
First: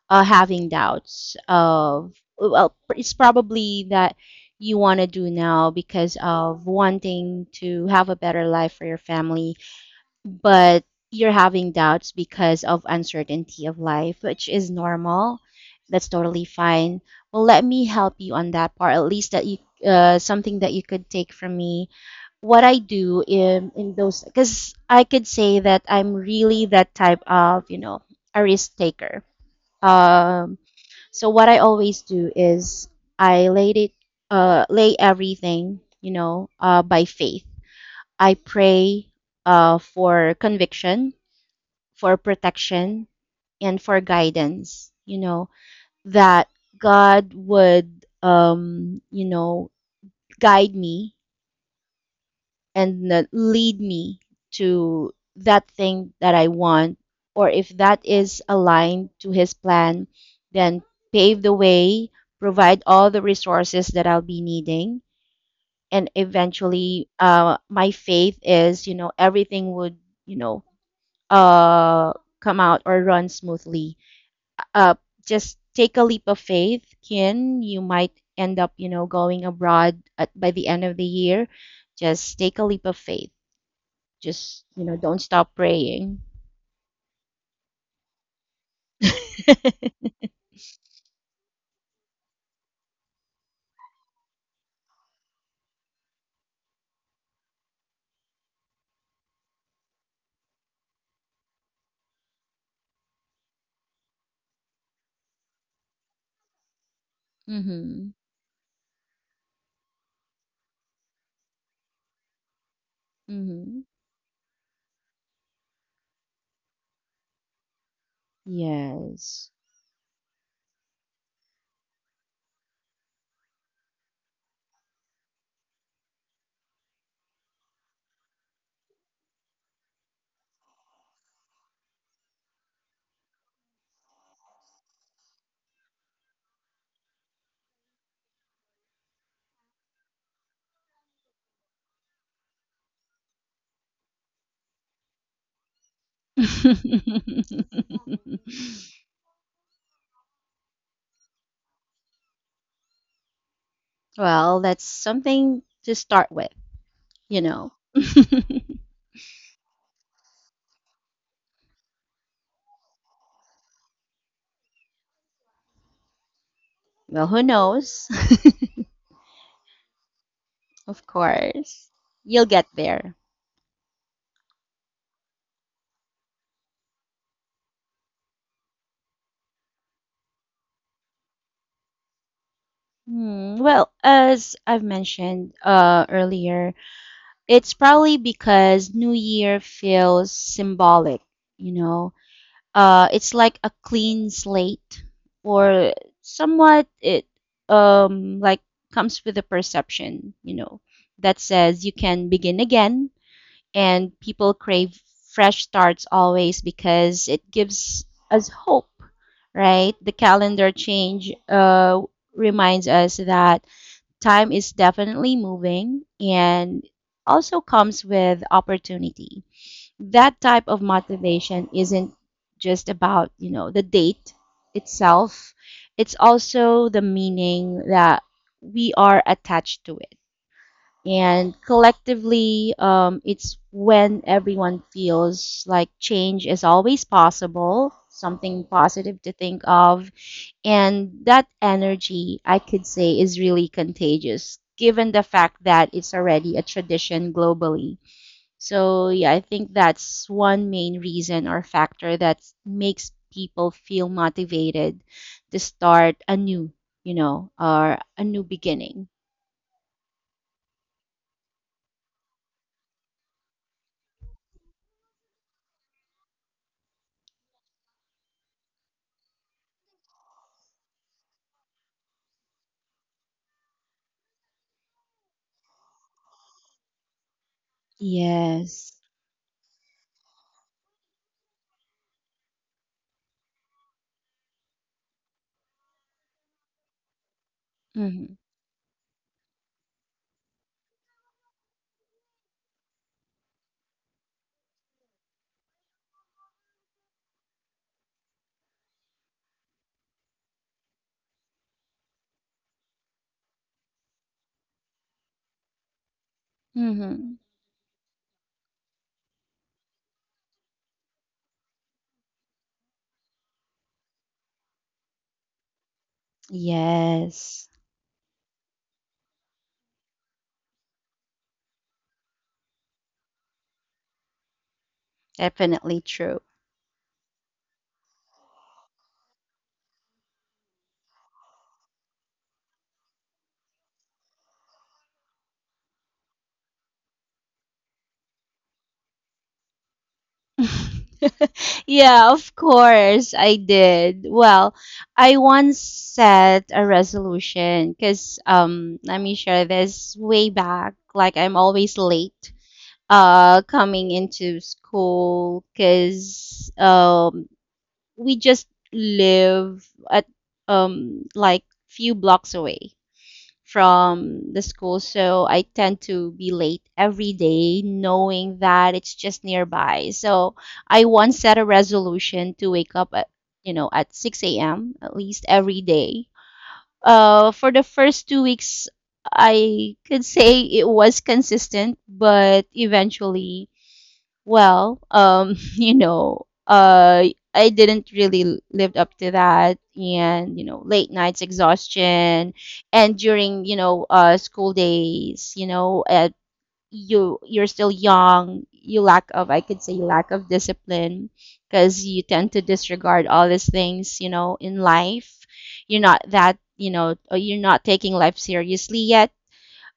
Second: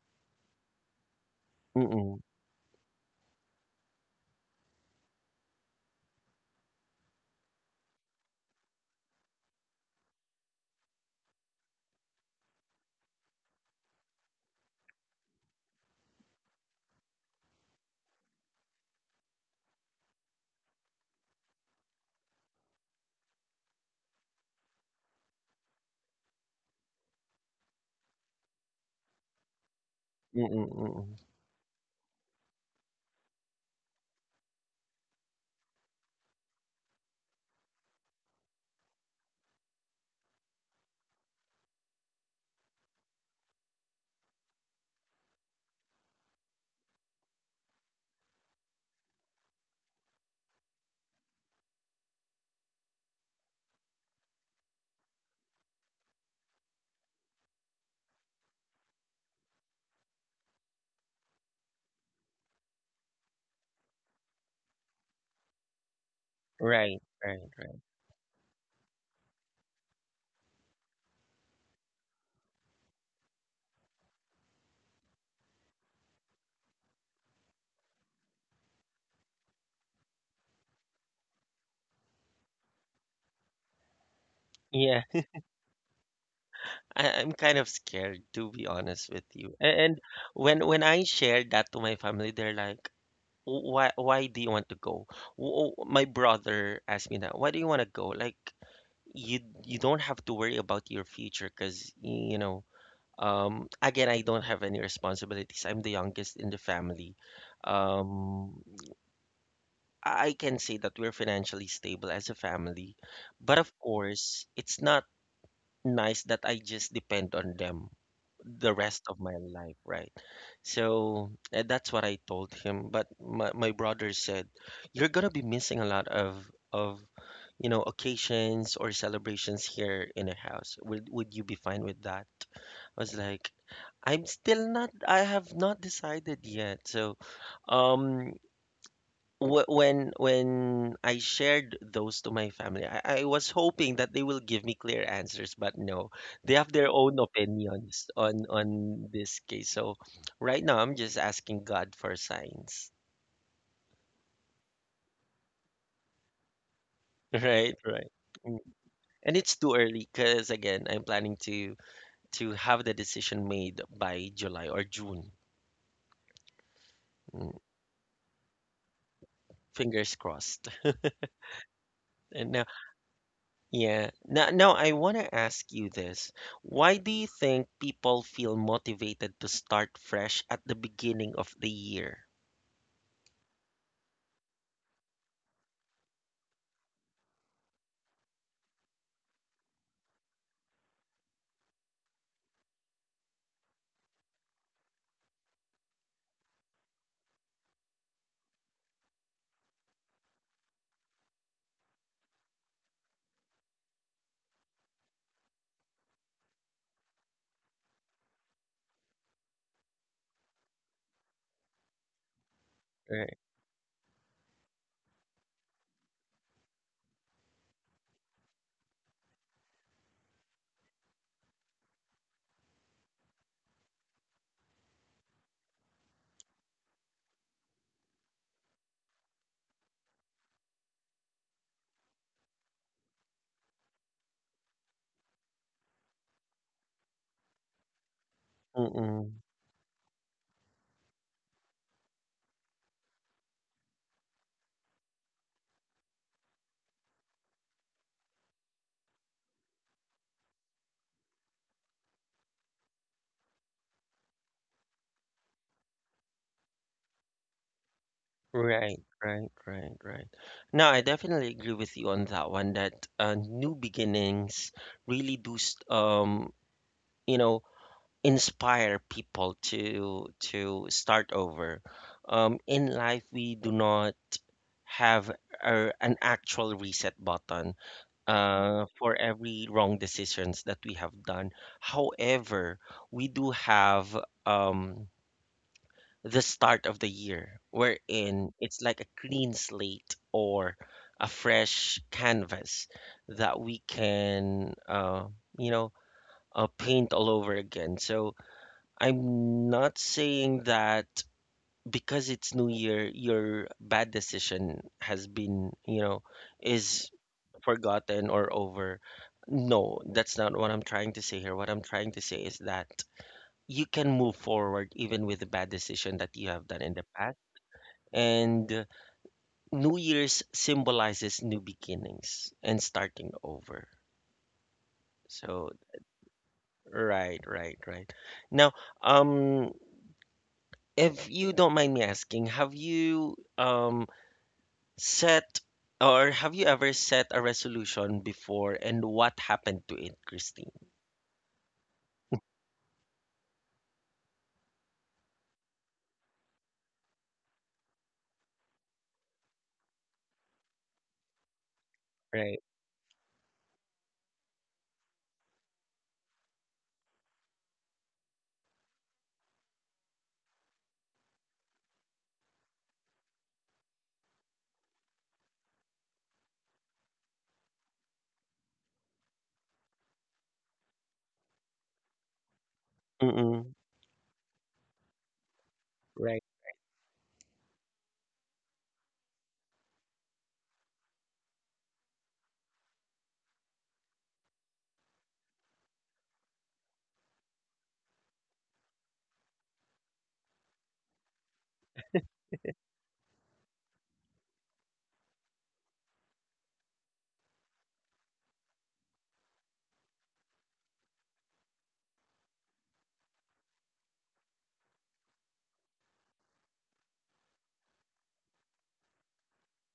uh, having doubts of,
mm-mm,
well, it's probably that you want to do now because of wanting to have a better life for your family, but you're having doubts because of uncertainty of life, which is normal. That's totally fine. Well, let me help you on that part, at least that you uh, something that you could take from me. What I do in, in those, because I could say that I'm really that type of, you know, a risk taker. Um,
mm-mm, mm-mm.
so what I always do is I laid it, uh, lay everything, you know, uh, by faith. I pray uh, for conviction, for protection, and for guidance. You know, that God would, um, you know, guide me and uh, lead me to that thing that I want. Or if that is aligned to His plan, then pave the way, provide all the resources that I'll be needing. And
Right,
eventually,
right,
uh,
right.
my faith is, you know, everything would, you know, uh, come out or run smoothly. Uh, just take a leap of faith, Kin. You might end up, you know, going abroad at, by the end of the year. Just take a leap of faith. Just, you know,
Yeah.
don't stop praying. *laughs*
I, I'm kind of scared to be honest with you. A- And when when I shared that to my family, they're like, "Wh- "Why why do you want to go?" Wh- wh- My brother asked me that. "Why do you want to go?" Like you you don't have to worry about your future because you know. Um, again, I don't have any responsibilities. I'm the youngest in the family.
Hmm.
Um, I can say that we're financially stable as a family, but of
Hmm.
course, it's not nice that I just depend on them the rest of my
Yes.
life, right? So and that's what I told him. But my, my brother said, You're gonna be missing a lot of of you know occasions or celebrations here in the house. Would would you be fine with that? I was like, I'm still not I have not decided yet. So um wh- when when I shared those to my family, I, I was hoping that they will give me clear answers, but no, they have their own
*laughs*
opinions on on this case. So right now, I'm just asking God for signs. *laughs*
Well, that's something to start with, you know.
Right, right.
*laughs*
Mm. And it's too early because again, I'm planning to to have the decision made by July or June.
Well, who
Mm.
knows?
Fingers crossed.
*laughs* Of course. You'll
And now.
get there.
Yeah. Now, now I want to ask you this. Why do you think people feel motivated to start fresh at the beginning of the year?
Hmm, well, as I've mentioned uh, earlier, it's probably because New Year feels symbolic, you know. Uh, it's like a clean slate, or somewhat it um like comes with a perception, you know, that says you can begin again, and people crave fresh starts always because it gives us hope, right? The calendar change uh reminds us
Right.
that time is definitely moving and also comes with opportunity. That type of motivation isn't just about, you know, the date itself. It's also the meaning that we are attached to it and collectively, um, it's when everyone feels like change is always possible, something positive to
Mm-mm.
think of. And that energy, I could say, is really contagious, given the fact that it's already a tradition globally. So, yeah, I think that's one main reason or factor that makes people feel motivated to start anew, you know, or a new
Right,
beginning.
right, right, right. No, I definitely agree with you on that one that uh, new beginnings really do st- um, you know, inspire people to to start over. Um, in life we do not have a, an actual reset button uh,
Yes.
for every wrong decisions that we have done. However, we do have um, the start of the year wherein it's like a clean slate or a fresh canvas that we can, uh, you know, uh, paint all over again. So I'm not saying that because it's New Year, your bad decision has been, you know, is
Mm-hmm.
forgotten or over. No, that's not what I'm trying to say here. What I'm trying to say is that you can move forward even with the bad decision that you have done in the past.
Yes,
And uh, New Year's symbolizes new beginnings and starting over. So,
definitely true.
right, right, right. Now, um, if you don't mind me asking, have you um set or have you ever set a resolution before, and what happened to it, Christine?
*laughs* Yeah, of course I did. Well, I once set a resolution because um let me share this way back. Like I'm always late
Right.
uh coming into school because um we just live at um like few blocks away from the school, so I tend to be late every day, knowing that it's just nearby. So I once set a resolution to wake up at you
Mm-mm.
know at six a m at least every day.
Right.
Uh, for the first two weeks, I could say it was consistent, but eventually well, um, *laughs* you know, uh, I didn't really l- lived up to that, and you know, late nights exhaustion, and during you know, uh, school days, you know, uh, you you're still young, you lack of, I could say, lack of discipline, because you tend to disregard all these things, you know, in life. You're not that, you know, uh, you're not taking life seriously yet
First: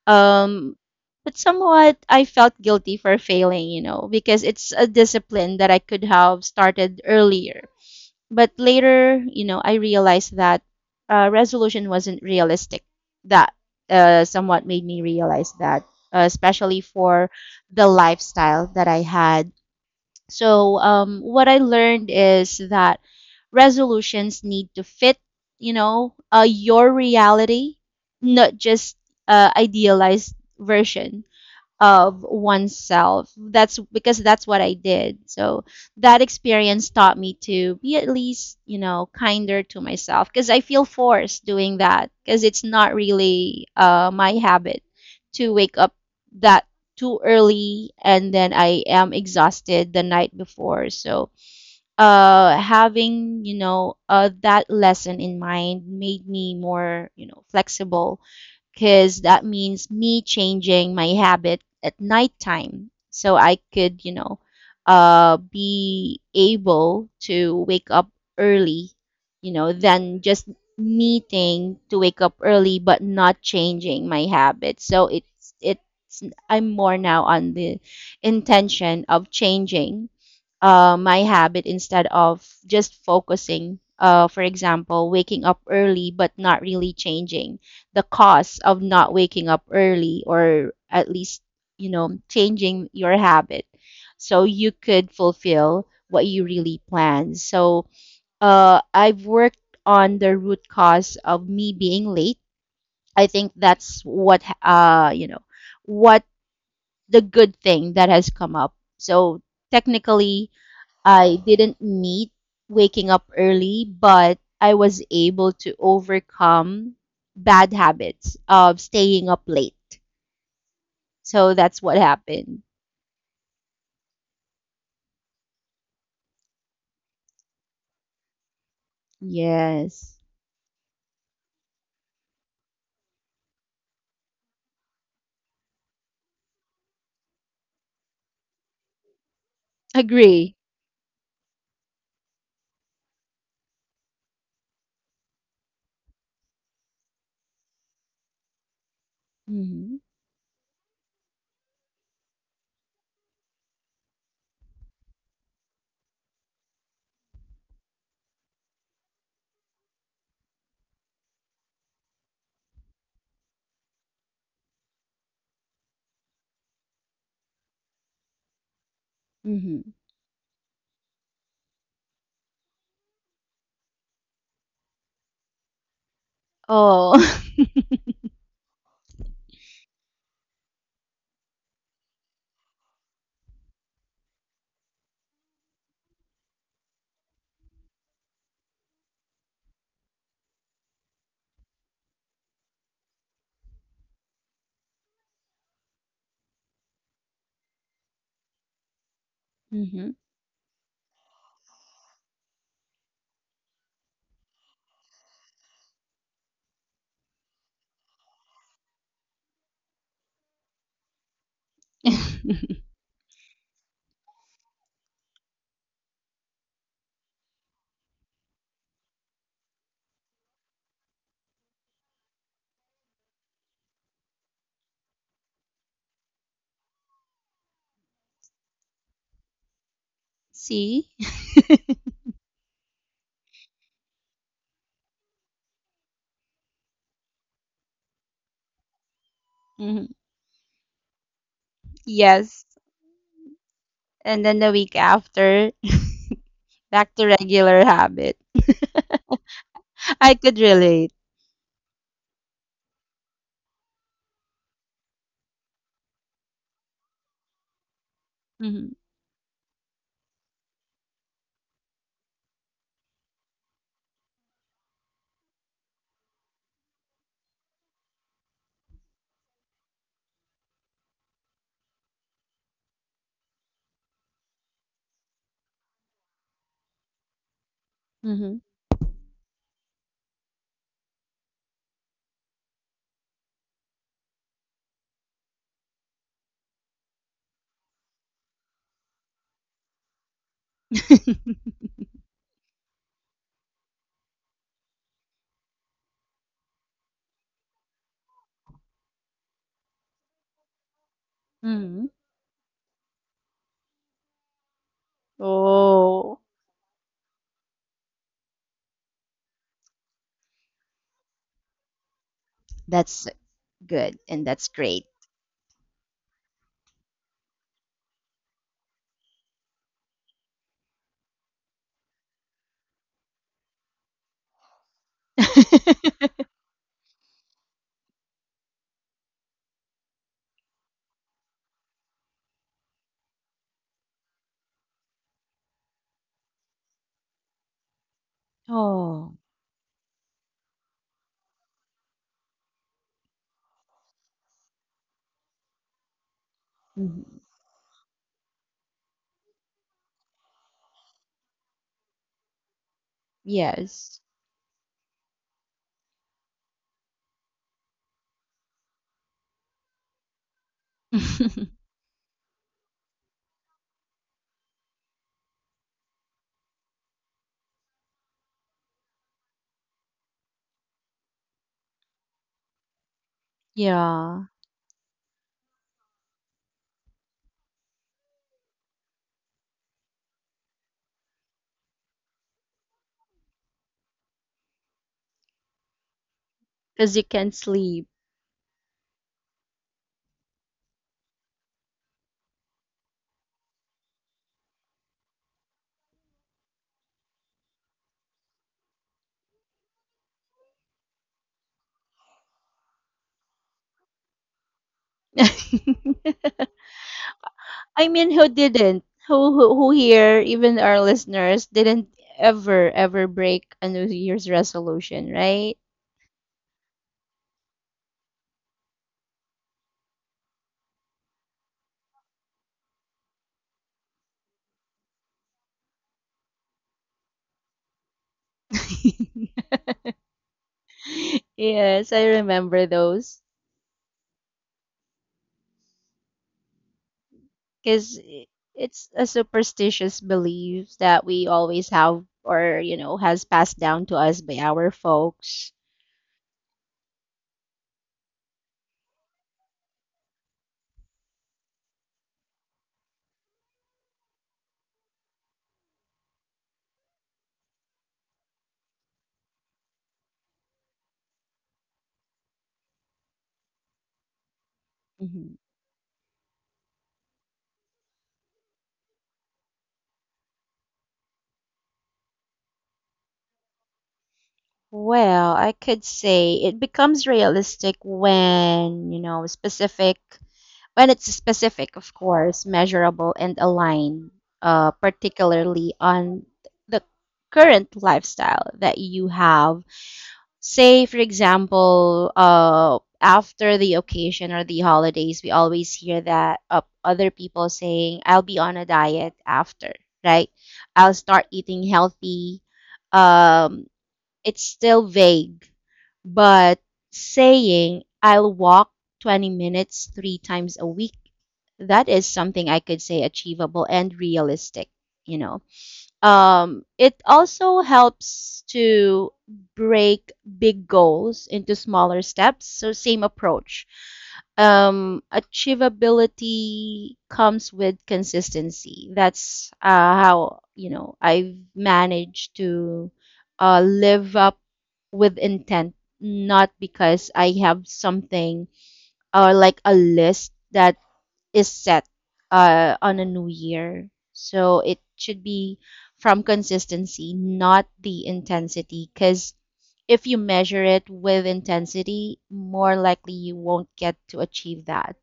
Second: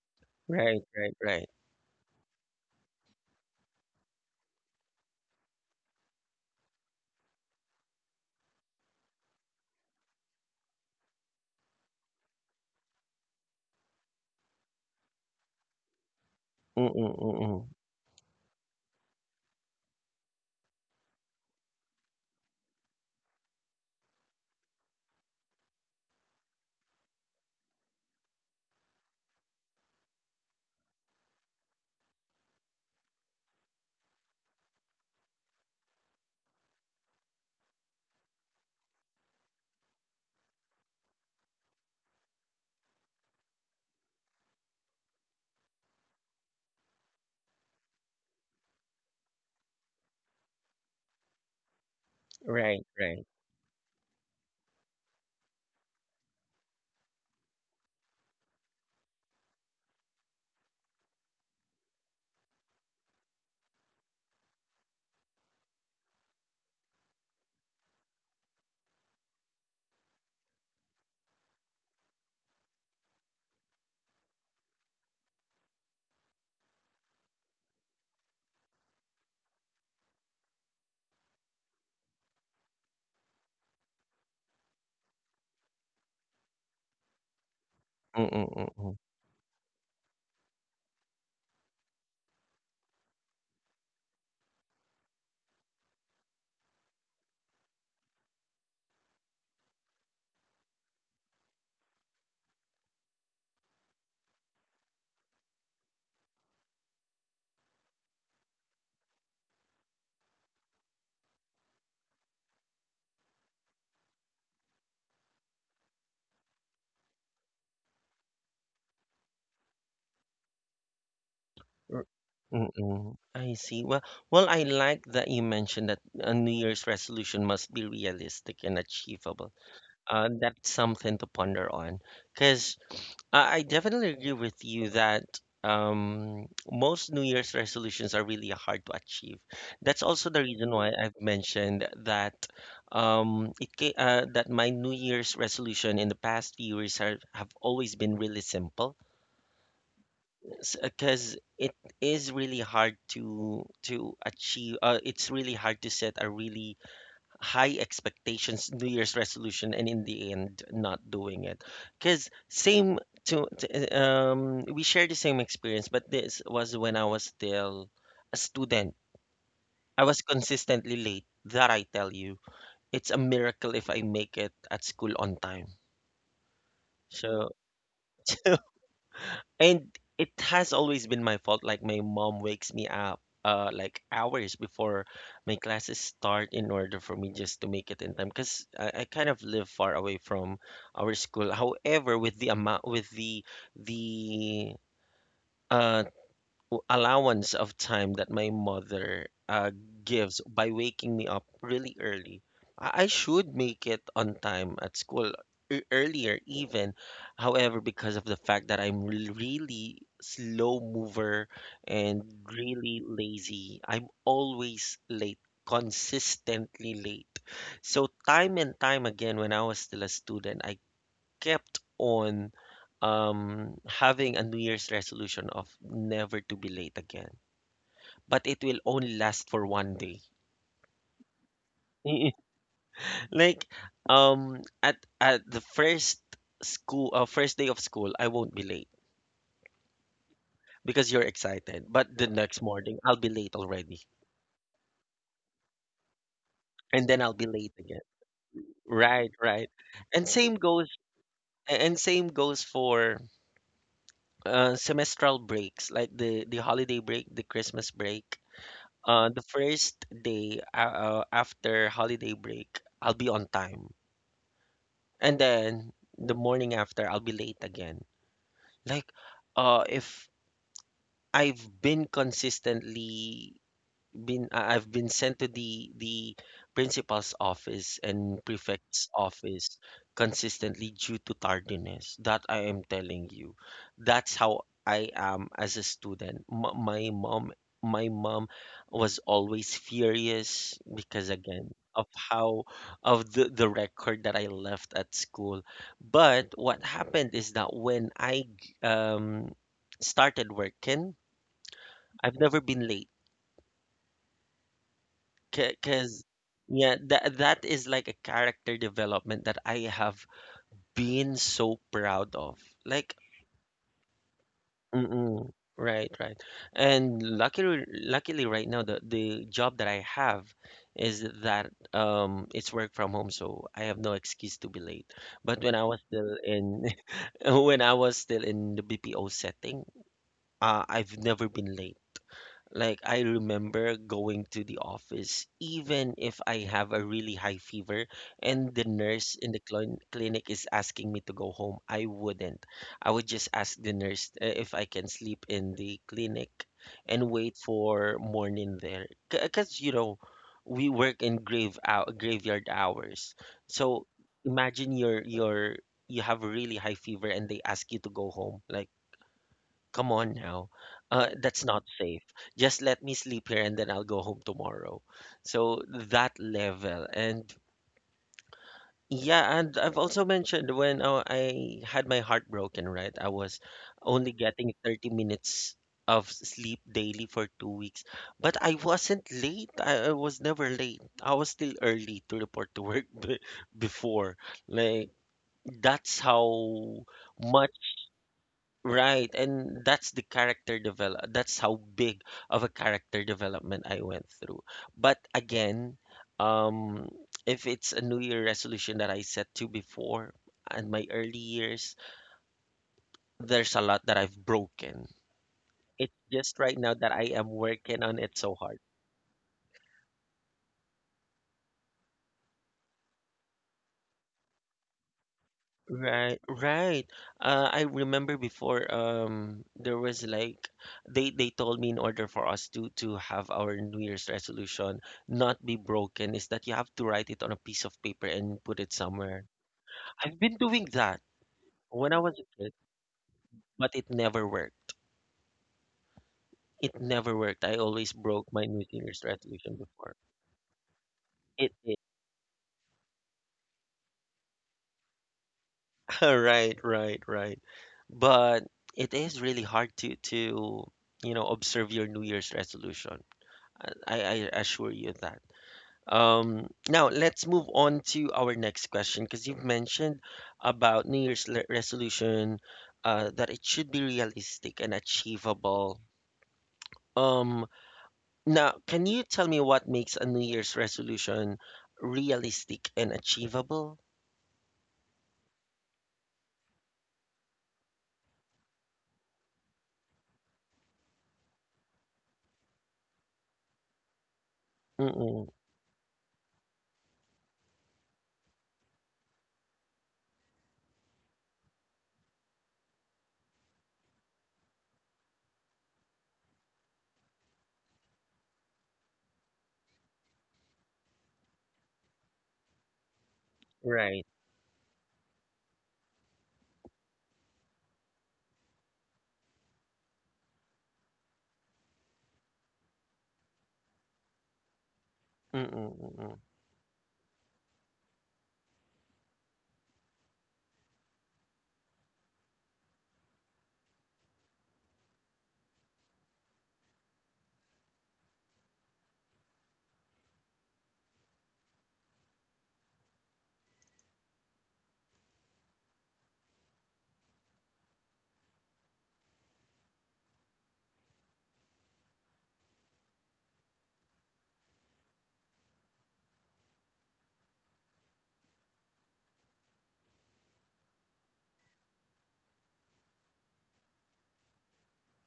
um,
Right, right,
but
right.
somewhat I felt guilty for failing, you know, because it's a discipline that I could have started earlier. But later, you know, I realized that uh, resolution wasn't realistic. That uh, somewhat made me realize that, uh, especially
Mm, mm,
for
mm, mm.
the lifestyle that I had. So um, what I learned is that resolutions need to fit, you know, uh, your reality, not just uh, idealized version of oneself. That's because that's what I did. So that experience taught me to be at least, you know, kinder to myself because I feel forced doing that because it's not really uh, my habit to wake up that too early and then I am exhausted the night before. So uh,
Right, right.
having, you know, uh, that lesson in mind made me more, you know, flexible because that means me changing my habit at nighttime so I could, you know, uh, be able to wake up early, you know, than just meeting to wake up early but not changing my habit. So it's it's I'm more now on the intention of changing uh, my habit instead of just focusing. Uh, for example, waking up early but not really changing the
Mm, mm,
cost
mm,
of
mm.
not waking up early or at least, you know, changing your habit so you could fulfill what you really plan. So uh, I've worked on the root cause of me being late. I think that's what, uh, you know, what the good thing that has come up. So technically, I didn't meet waking up early, but I was able to overcome bad habits of staying up late. So that's what
R-
happened.
Mm, mm. I see. Well, well, I like that you mentioned that a New Year's resolution must be realistic and achievable.
Yes.
Uh, that's something to ponder on, because I I definitely agree with you that um, most New Year's resolutions are really hard to achieve. That's also the
Agree.
reason why I've mentioned that um, it ca- uh, that my New Year's resolution in the past few years have, have always been really simple
Mm-hmm.
because it is really hard to to achieve. Uh, it's really hard to set a really high expectations New Year's resolution and in the end not doing it because same to, to- um we share the same experience, but this was when I was still a student.
Mm-hmm.
I was consistently late, that I tell you. It's a miracle if I make it at school on time.
Oh.
So *laughs* And it has always been my fault. Like, my mom wakes me up uh like hours before my classes start in order for me just to make it in time, because I, I kind of live far away from our school. However, with the amount, with the the uh allowance of time that my mother uh,
*laughs* Mm-hmm.
gives by waking me up really early, I I should make it on time at school, e- earlier even. However, because of the fact that I'm re- really slow mover and
*laughs*
really lazy, I'm always late, consistently late. So time and time again when I was still a student, I kept on um, having a New Year's resolution of never to be late again. But it will only last for one day.
See?
*laughs* Like, um at at the first school uh, first day of school I won't be late
Hmm.
because you're excited, but the next
Yes.
morning I'll be late already,
And then the week after, *laughs*
and
back
then
to
I'll be late
regular
again.
habit. *laughs*
Right, right. and
I
same
could
goes
relate.
and same goes for uh, semestral breaks, like the the holiday break, the Christmas break.
Hmm.
Uh, the first day uh, uh, after holiday break, I'll be on time. And then the morning after, I'll be late again. Like, uh, if I've been consistently been I- I've been sent to the the principal's office and
Hmm.
prefect's office consistently due to tardiness. That I am telling you. That's how I am as a student. M- my mom my mom was always furious because again
*laughs*
of how of the, the record that I left at school. But what happened is that when I um started working,
Hmm.
I've never been late. Because,
Oh.
yeah, that that is like a character development that I have been so proud of. Like,
That's good and that's great.
mm-mm, right, right. And luckily, luckily, right now the the job that I have is that um, it's work from home, so I have no excuse to be late. But when I was
*laughs*
still in *laughs* when I was still in the B P O setting, uh, I've never been late. Like, I remember going to the office, even if I have a really high fever and the nurse
Oh,
in the clin clinic is asking me to go home, I wouldn't. I would just ask the nurse uh, if I can sleep in the clinic
mhm.
and wait for morning there. Because, you know, we work in grave out graveyard hours. So
Yes.
imagine you're you're you have a really high fever and they ask you to go home. Like, come on now. Uh, that's not
*laughs*
safe. Just let me sleep here and then I'll go home tomorrow. So that level. And yeah, and I've also mentioned when uh, I had my heart broken, right? I was only
Yeah,
getting thirty minutes of sleep daily for two weeks. But I wasn't late. I, I was never late. I was still early to report to work *laughs* b before. Like, that's how
because you can't
much.
sleep.
Right, and that's the character develop. That's how big of a character development I went through. But again, um, if it's a New Year resolution that I set to before and my early years, there's a lot that I've broken.
*laughs*
It's just right now that I am working
I
on
mean,
it
who
so hard.
didn't? Who, who who here, even our listeners, didn't ever ever break a New Year's resolution, right?
Right, right. Uh, I remember before um there was like they they told me in order for us to to have our New Year's resolution not be broken is that you have to write it on a piece of paper and put it somewhere.
*laughs*
I've been doing that when
Yes,
I
I
was a kid,
remember those
but it never worked. It never worked. I always
because
broke my New
it's
Year's
a
resolution before.
superstitious belief that we
It,
always
it
have or you know has passed down to us by our folks.
*laughs* right, right, right. But it is really hard to to you know observe your New Year's resolution. I, I assure you of that. Um, now let's move on to our next question because you've mentioned about New Year's le- resolution, uh, that it should be realistic and achievable. Um, now, can you tell me what makes a New Year's resolution realistic and achievable?
Well, I could say it becomes realistic when, you know, specific, when it's specific, of course, measurable and aligned, uh,
Mm-mm,
particularly on the current lifestyle that you have. Say, for example, uh, after the occasion or the holidays, we always hear that uh, other people saying, I'll be on a diet after, right? I'll start eating healthy. Um,
right.
it's still vague, but saying I'll walk twenty minutes three times a week, that is something I could say achievable and realistic, you know.
Mm-mm, mm-mm,
Um, it also helps to break big goals into smaller steps, so same approach. Um, achievability comes with consistency. That's uh, how, you know, I've managed to uh, live up with intent, not because I have something or like a list that is set uh, on a new year. So it should be from consistency, not the intensity. Because if you measure it with intensity, more likely you won't get to achieve that.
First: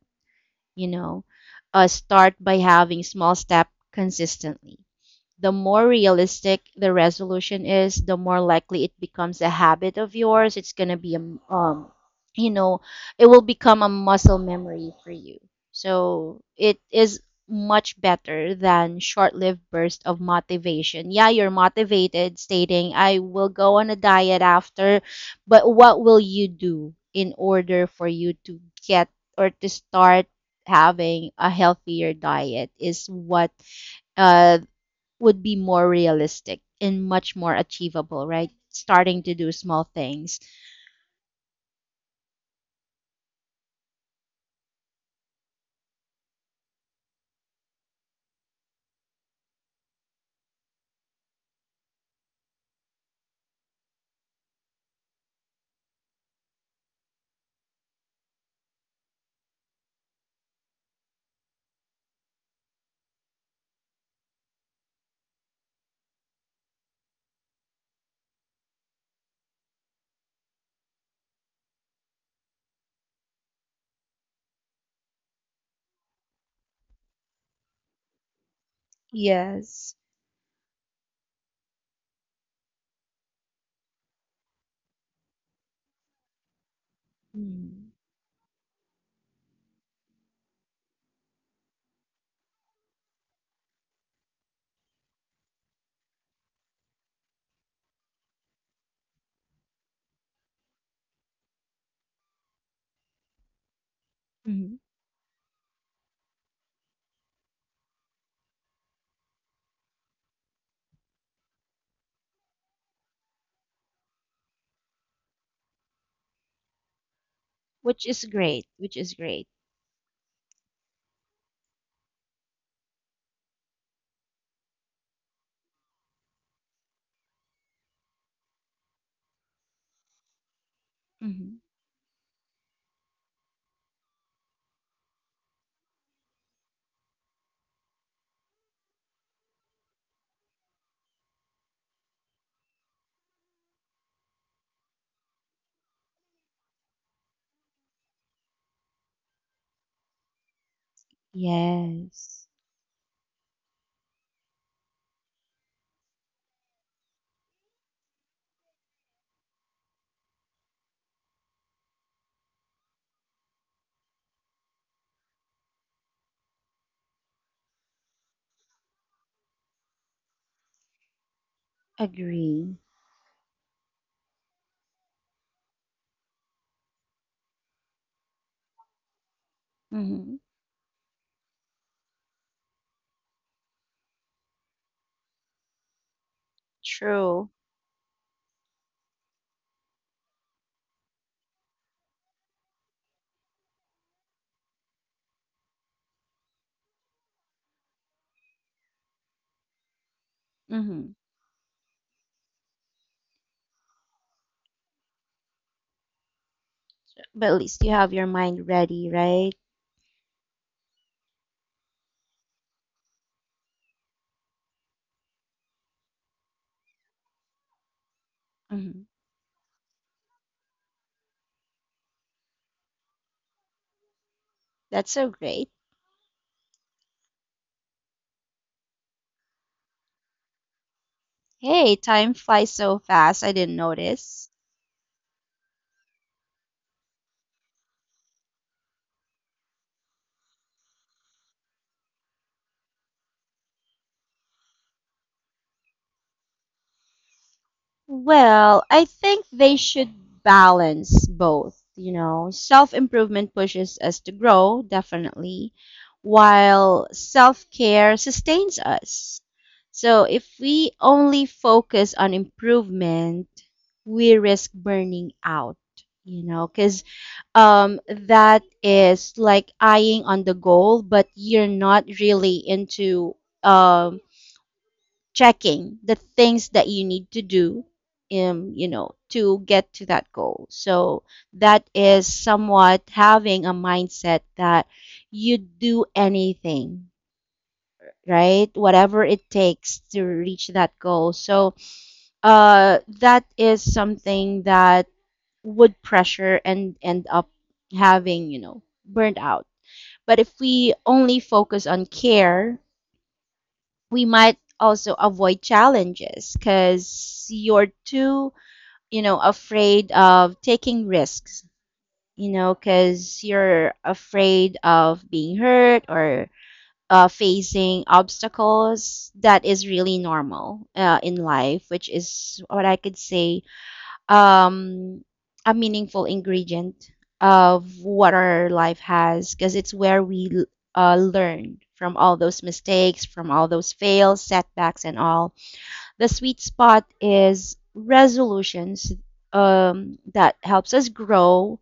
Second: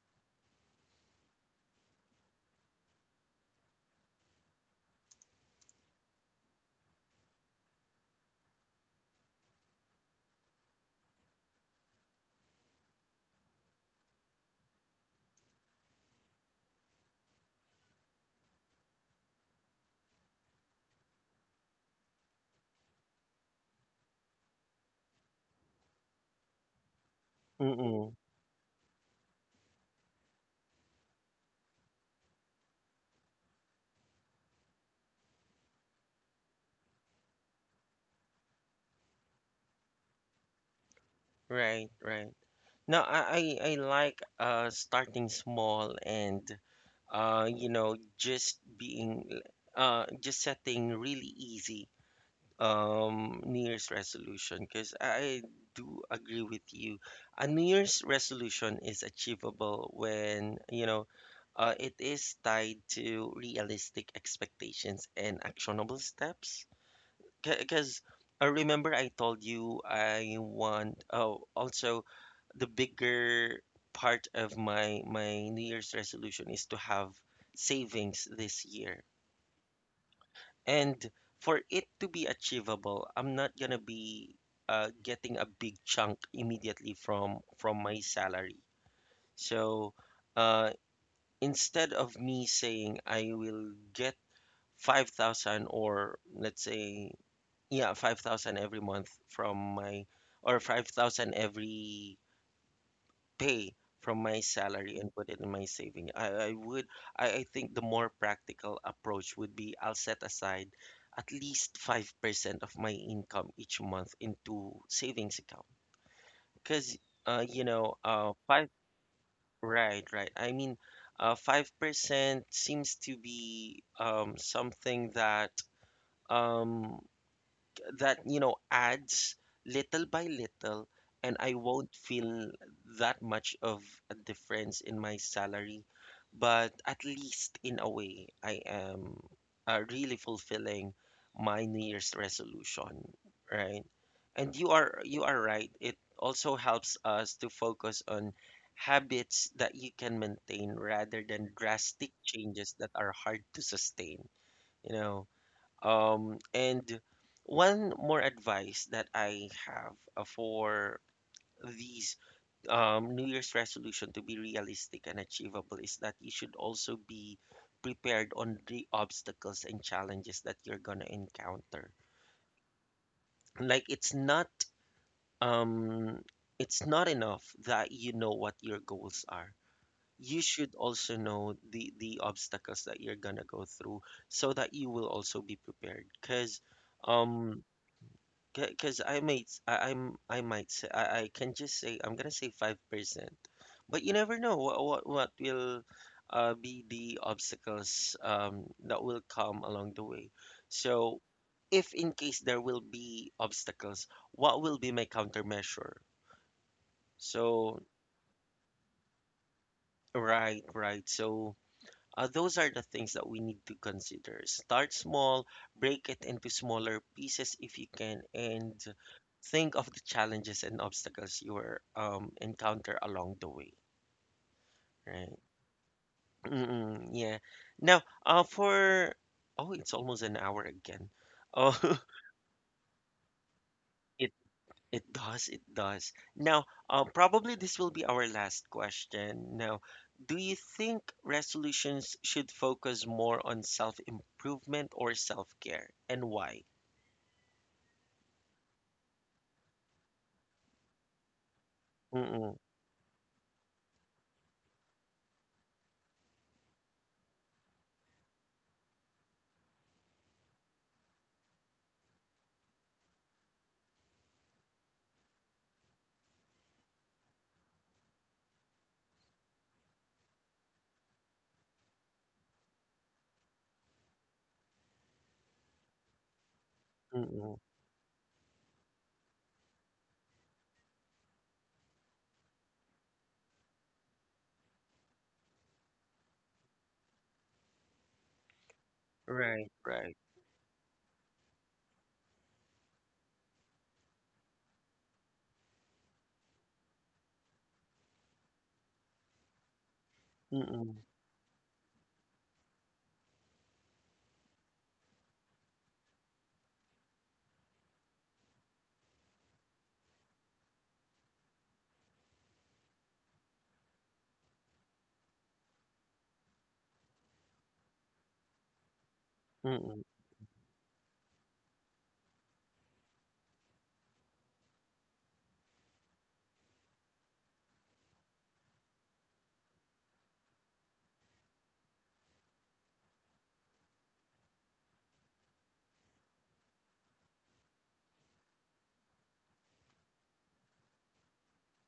You know, uh, start by having small step consistently the more realistic the resolution is, the more likely it becomes a habit of yours. It's going to be a, m- um, you know, it will become a muscle memory for you. So it is much better than short-lived burst of motivation. Yeah, you're motivated stating I will go on a diet after, but what will you do in order for
mm-mm,
you to get or to start having a healthier diet is what uh, would be more realistic and much more achievable, right? Starting to do small things.
right, right. No, I, I I like uh, starting small and uh you know just being uh, just setting really easy um, New Year's resolution, because I do agree with you. A New Year's resolution is achievable when, you know, uh, it is tied to realistic expectations and actionable steps. Because I remember I told you I want, oh, also the bigger part of my my New Year's resolution is to have savings this year.
Yes.
And for it to be achievable, I'm not gonna be uh, getting a big chunk immediately from from
Mm-hmm.
my salary. So uh, instead of me saying I will get five thousand, or let's say yeah, five thousand every month from my, or five thousand every pay from my salary and put it in my saving. I, I would, I, I think the more practical approach would be I'll set aside at least five percent of my income each month into savings account. Because, uh, you know,
Which is
uh, five,
great. Which is great.
right, right. I mean, uh, five percent seems to be um, something that, um, that you know adds little by little, and I
Hmm.
won't feel that much of a difference in my salary, but at least in a way I am uh, really fulfilling my New Year's resolution, right? And you are you are right, it also helps us to focus on habits that you can maintain rather than drastic
Yes.
changes that are hard to sustain, you know. Um, and one more advice that I have uh, for these um, New Year's resolution to be realistic and achievable is that you should also be prepared on the obstacles and challenges that you're gonna encounter.
Agree.
Like, it's not um, it's not enough that you know what your goals are. You
Hmm.
should also know the the obstacles that you're gonna go through so that you will also be prepared. Because
True.
um, because I might, s- I, am I might say, I, I can just say, I'm gonna say five percent. But you never know what, what, what will uh, be the obstacles um, that will come along the way.
Hmm.
So, if in case there will be obstacles, what will be my countermeasure?
But at
So,
least you have your mind ready, right?
right, right. So, uh, those are the things that we need to consider. Start small, break it into smaller pieces if you can, and
Hmm.
think of the challenges and obstacles you will um, encounter along the way,
That's so
right?
great.
Mm-mm, yeah. Now, uh, for oh, it's almost an hour again.
Hey,
Oh,
time flies so fast. I didn't
*laughs* it
notice.
it does, it does. Now, uh, probably this will be our last question. Now, do you think resolutions should focus more on self-improvement or self-care, and why?
Well, I think they should balance both, you know.
Mm-mm,
Self-improvement pushes us to grow, definitely, while self-care sustains us. So if we only focus on improvement, we risk burning out, you know, because um, that is like eyeing on the goal, but you're not really into um, checking the things that you need to
mm-mm.
do um, you know to get to that goal. So that is somewhat having a mindset that you do anything right whatever it
Right,
takes
right.
to reach that goal. So uh, that is something that would pressure and end up having you know burnt out. But if we
Mm-mm,
only focus on care we might also avoid challenges because you're too, you know, afraid of taking risks, you know, because you're afraid of being hurt or uh, facing obstacles. That is
mm-mm.
really normal uh, in life, which is what I could say um, a meaningful ingredient of what our life has because it's where we l- uh, learn from all those mistakes, from all those fails, setbacks, and all. The sweet spot is resolutions um, that helps us grow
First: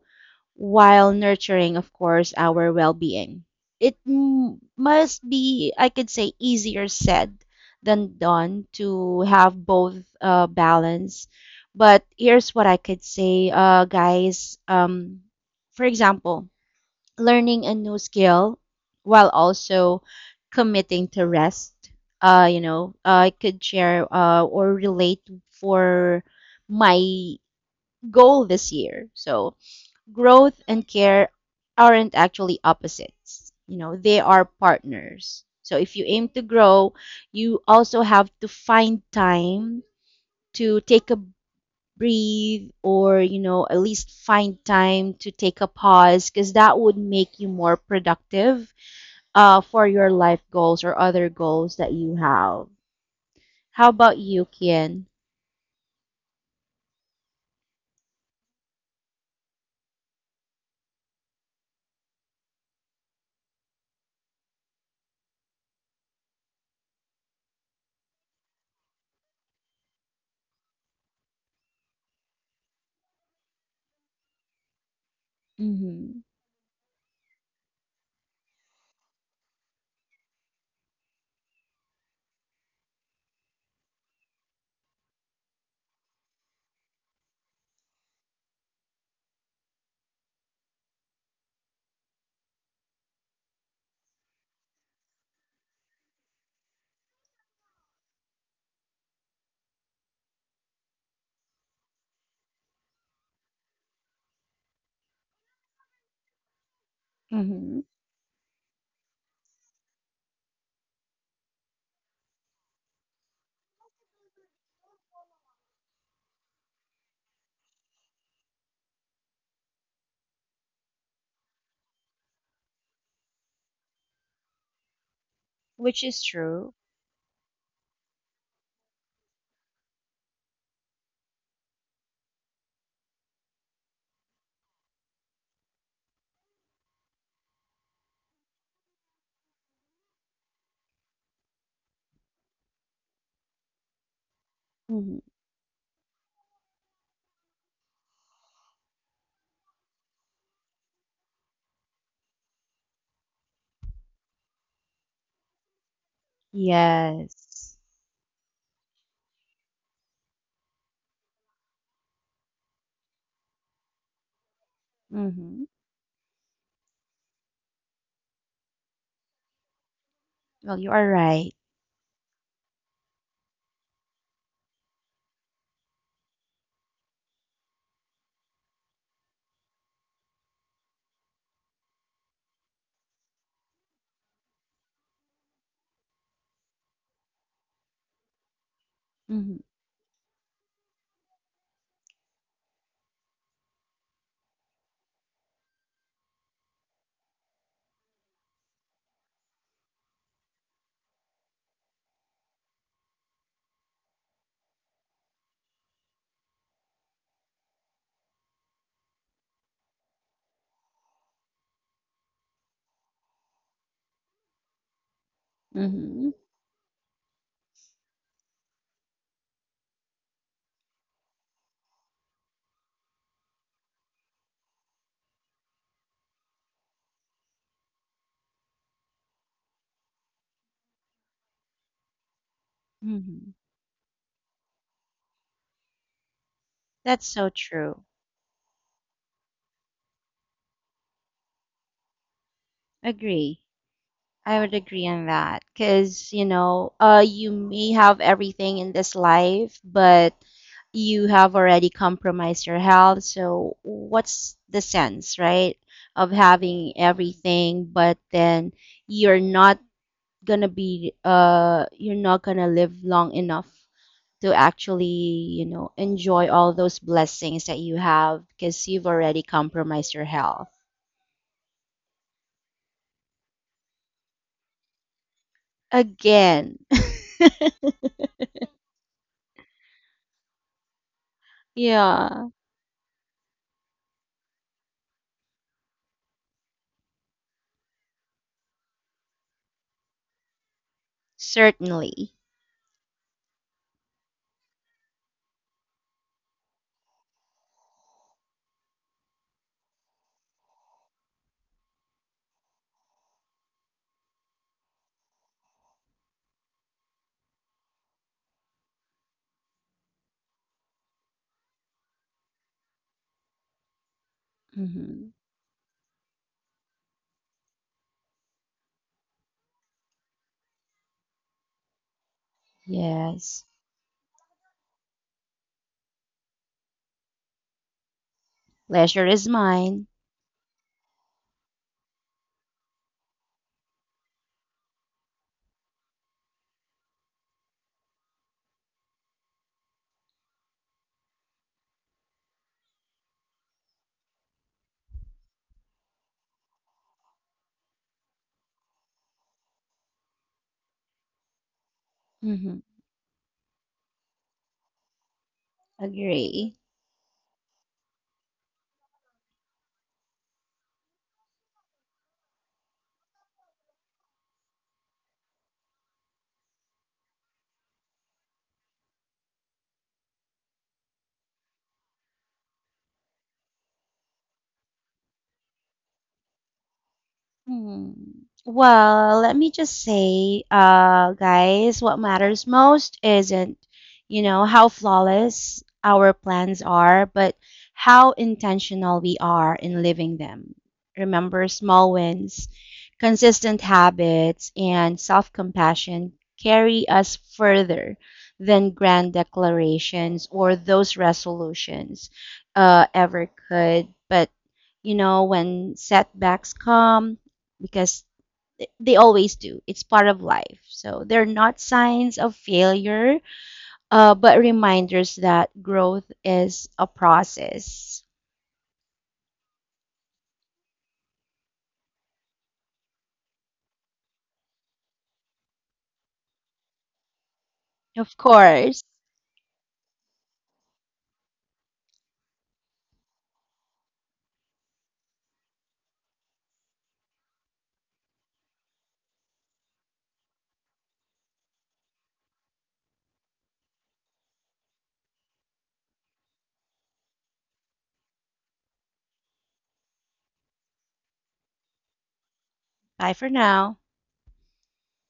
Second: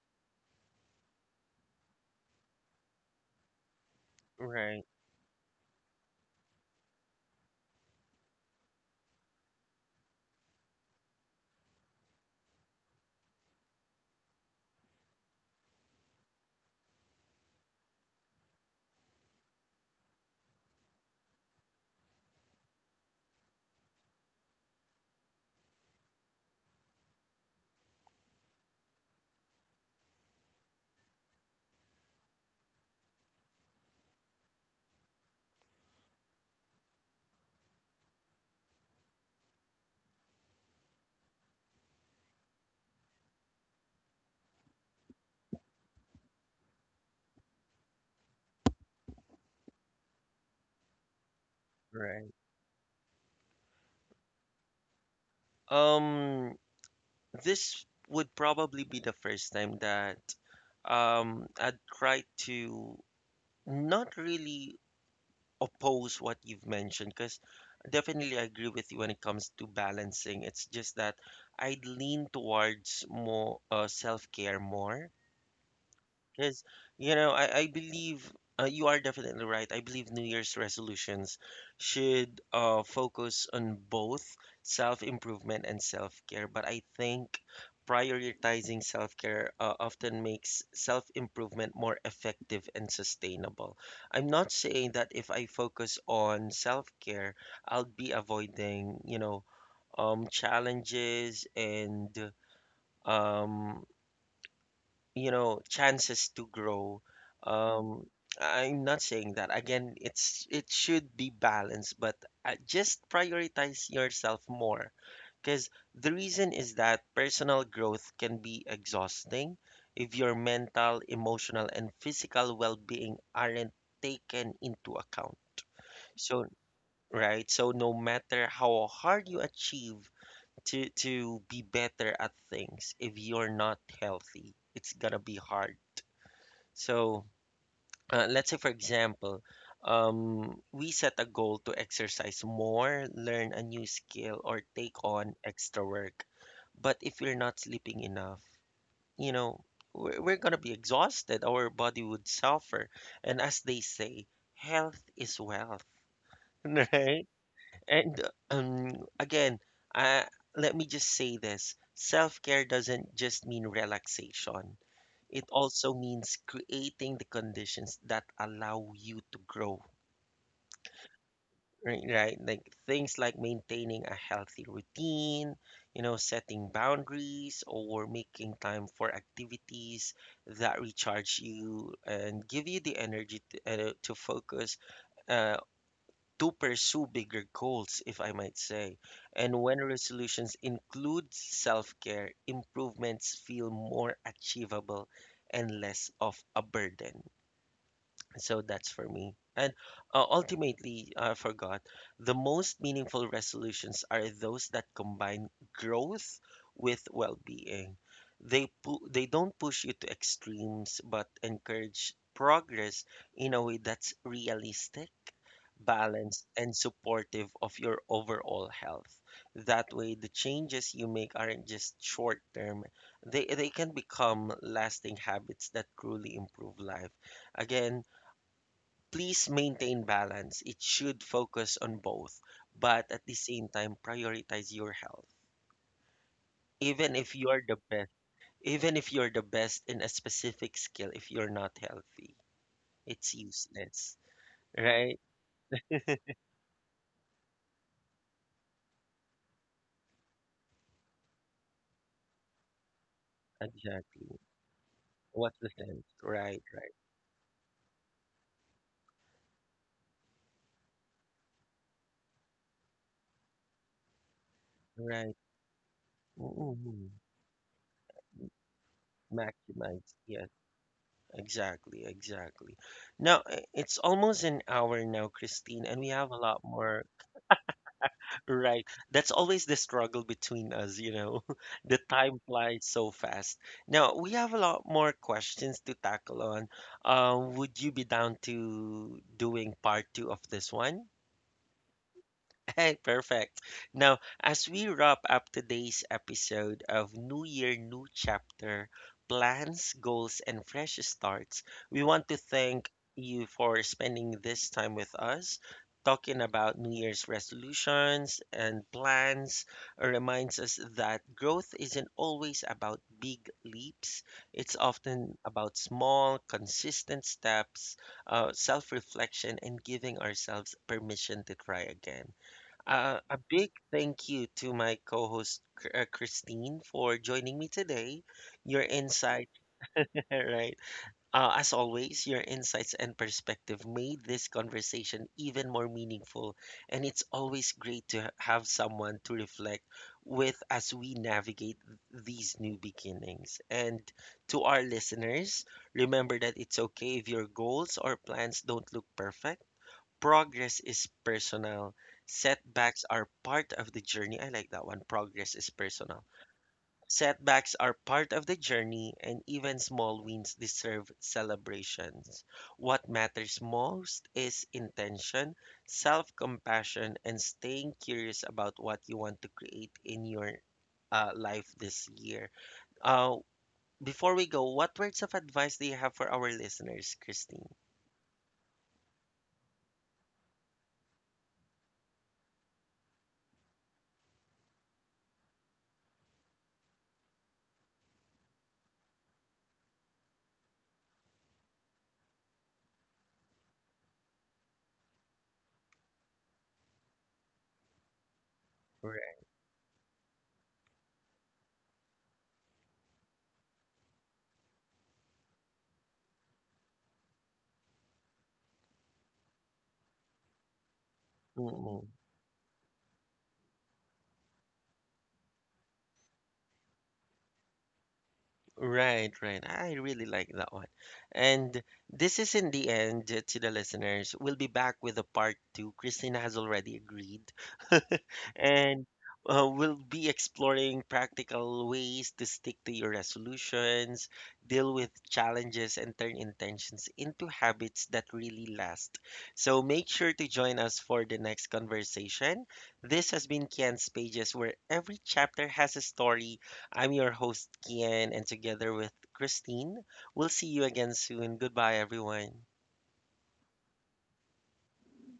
while nurturing, of course, our well being. It m-
Right,
must be, I could say, easier said than done to have both uh, balance. But here's what I could say, uh, guys. Um, for example, learning a new skill while also committing to rest. Uh, you know, I could share uh, or relate for my goal this year. So growth and care aren't actually opposites. You know, they are partners. So if you aim to grow, you also have to find time to take a breathe or, you know, at least find time to take a pause because that would make you more productive uh, for your life goals or other goals that you
right.
have. How about you, Kian?
Um, this would probably be the first time that um I'd try to not really oppose what you've mentioned, because definitely I agree with you when it comes to balancing. It's just that I'd lean towards more uh, self-care more
Mm-hmm.
because, you know, I, I believe uh, you are definitely right. I believe New Year's resolutions should uh, focus on both self-improvement and self-care. But I think prioritizing self-care uh, often makes self-improvement more effective and sustainable. I'm not saying that if I focus on self-care, I'll be avoiding, you know, um, challenges and um you know, chances to grow.
Mm-hmm.
Um, I'm not saying that. Again, it's it should be balanced, but uh, just prioritize yourself more. Because the reason is that personal growth can be exhausting if your mental, emotional, and physical well-being aren't taken into account.
Which is
So,
true.
right? So no matter how hard you achieve to to be better at things, if you're not healthy, it's gonna be hard, so uh, let's say, for example, um, we set a goal to exercise more, learn a new skill, or take
Mm-hmm.
on extra work. But if we're not sleeping enough, you know, we're, we're going to be exhausted. Our body would suffer. And as they say, health is wealth, *laughs* right?
Yes.
And um, again, uh, let me just say this. Self-care doesn't just mean relaxation. It
Mm-hmm.
also means creating the conditions that allow you to grow,
Well, you are right.
right? Right? Like things like maintaining a healthy routine, you know, setting boundaries or making time for activities that recharge you and give you the energy to, uh, to focus uh, to pursue bigger goals, if I might say.
Hmm.
And when resolutions include self care, improvements feel more achievable and less of a burden. So that's for me. And uh, ultimately, I forgot, the most meaningful resolutions are those that combine growth with well-being. They pu- they don't push you to extremes, but encourage progress in a way that's realistic,
Hmm.
balanced, and supportive of your overall health. That way, the changes you make aren't just short-term. They they can become lasting habits that truly improve life. Again, please maintain balance. It should focus on both, but at the
Hmm.
same time prioritize your health. Even
That's
if
so
you're the
true.
best, even if you're the best in a specific skill, if you're not healthy, it's
Agree.
useless,
I would agree
right?
on that because, you know, uh, you may have everything in this life, but you have already compromised your health. So,
Exactly.
what's the sense,
What's the
right,
sense?
of
Right, right,
having everything, but then you're not gonna be, uh, you're not gonna live long enough to
right.
actually, you know, enjoy all those
mm
blessings that you have because you've already
Maximize.
compromised your
Yes,
health.
exactly, exactly. Now, i- it's almost an hour now, Christine, and we have a lot
Again.
more. Right. That's always the struggle between us, you know. *laughs*
*laughs*
The time
Yeah,
flies so fast. Now, we have a lot more questions to tackle on. Um, would you be down to doing part two of this one?
certainly.
*laughs* Hey, perfect. Now, as we wrap up today's episode of New Year, New Chapter, Plans, Goals, and Fresh Starts, we want to thank you for spending this time with us. Talking about New Year's resolutions and plans reminds us that growth isn't always about big leaps. It's
Hmm.
often about small, consistent steps, uh, self reflection, and giving ourselves permission to try again. Uh, a big
Yes.
thank you to my co host, uh, Christine, for joining me today. Your
Pleasure
insight,
is mine.
*laughs* right? Uh, as always, your insights and perspective made this conversation even more meaningful. And it's always great to ha- have someone to reflect with as we navigate these new beginnings. And to our listeners, remember that it's okay if your goals or plans don't look perfect. Progress is personal.
Hmm.
Setbacks are part of the journey. I like that one. Progress is personal.
Agree.
Setbacks are part of the journey, and even small wins deserve celebrations. What matters most is intention, self compassion, and staying curious about what you want to create in your uh, life this year. Uh, Before we go, what words of advice do you have for our listeners, Christine?
Hmm. Well, let me just say, uh, guys, what matters most isn't, you know, how flawless our plans are, but how intentional we are in living them. Remember, small wins, consistent habits, and self-compassion carry us further than grand declarations or those resolutions, uh, ever could. But you know, when setbacks come, because th- they always do. It's part of life. So they're not
Right.
signs of failure, uh, but reminders that growth is a process.
Right, right. I really like that one. And this is in the end, uh, to the listeners, we'll be back with a part two. Christina has already agreed. *laughs*
Of
And
course.
uh, we'll be exploring practical ways to stick to your resolutions, deal with challenges, and turn intentions into habits that really last. So make sure to join us for the next conversation. This has been Kian's Pages, where every chapter has a story. I'm your host, Kian, and together with Christine, we'll see you again soon. Goodbye, everyone.
Bye for now.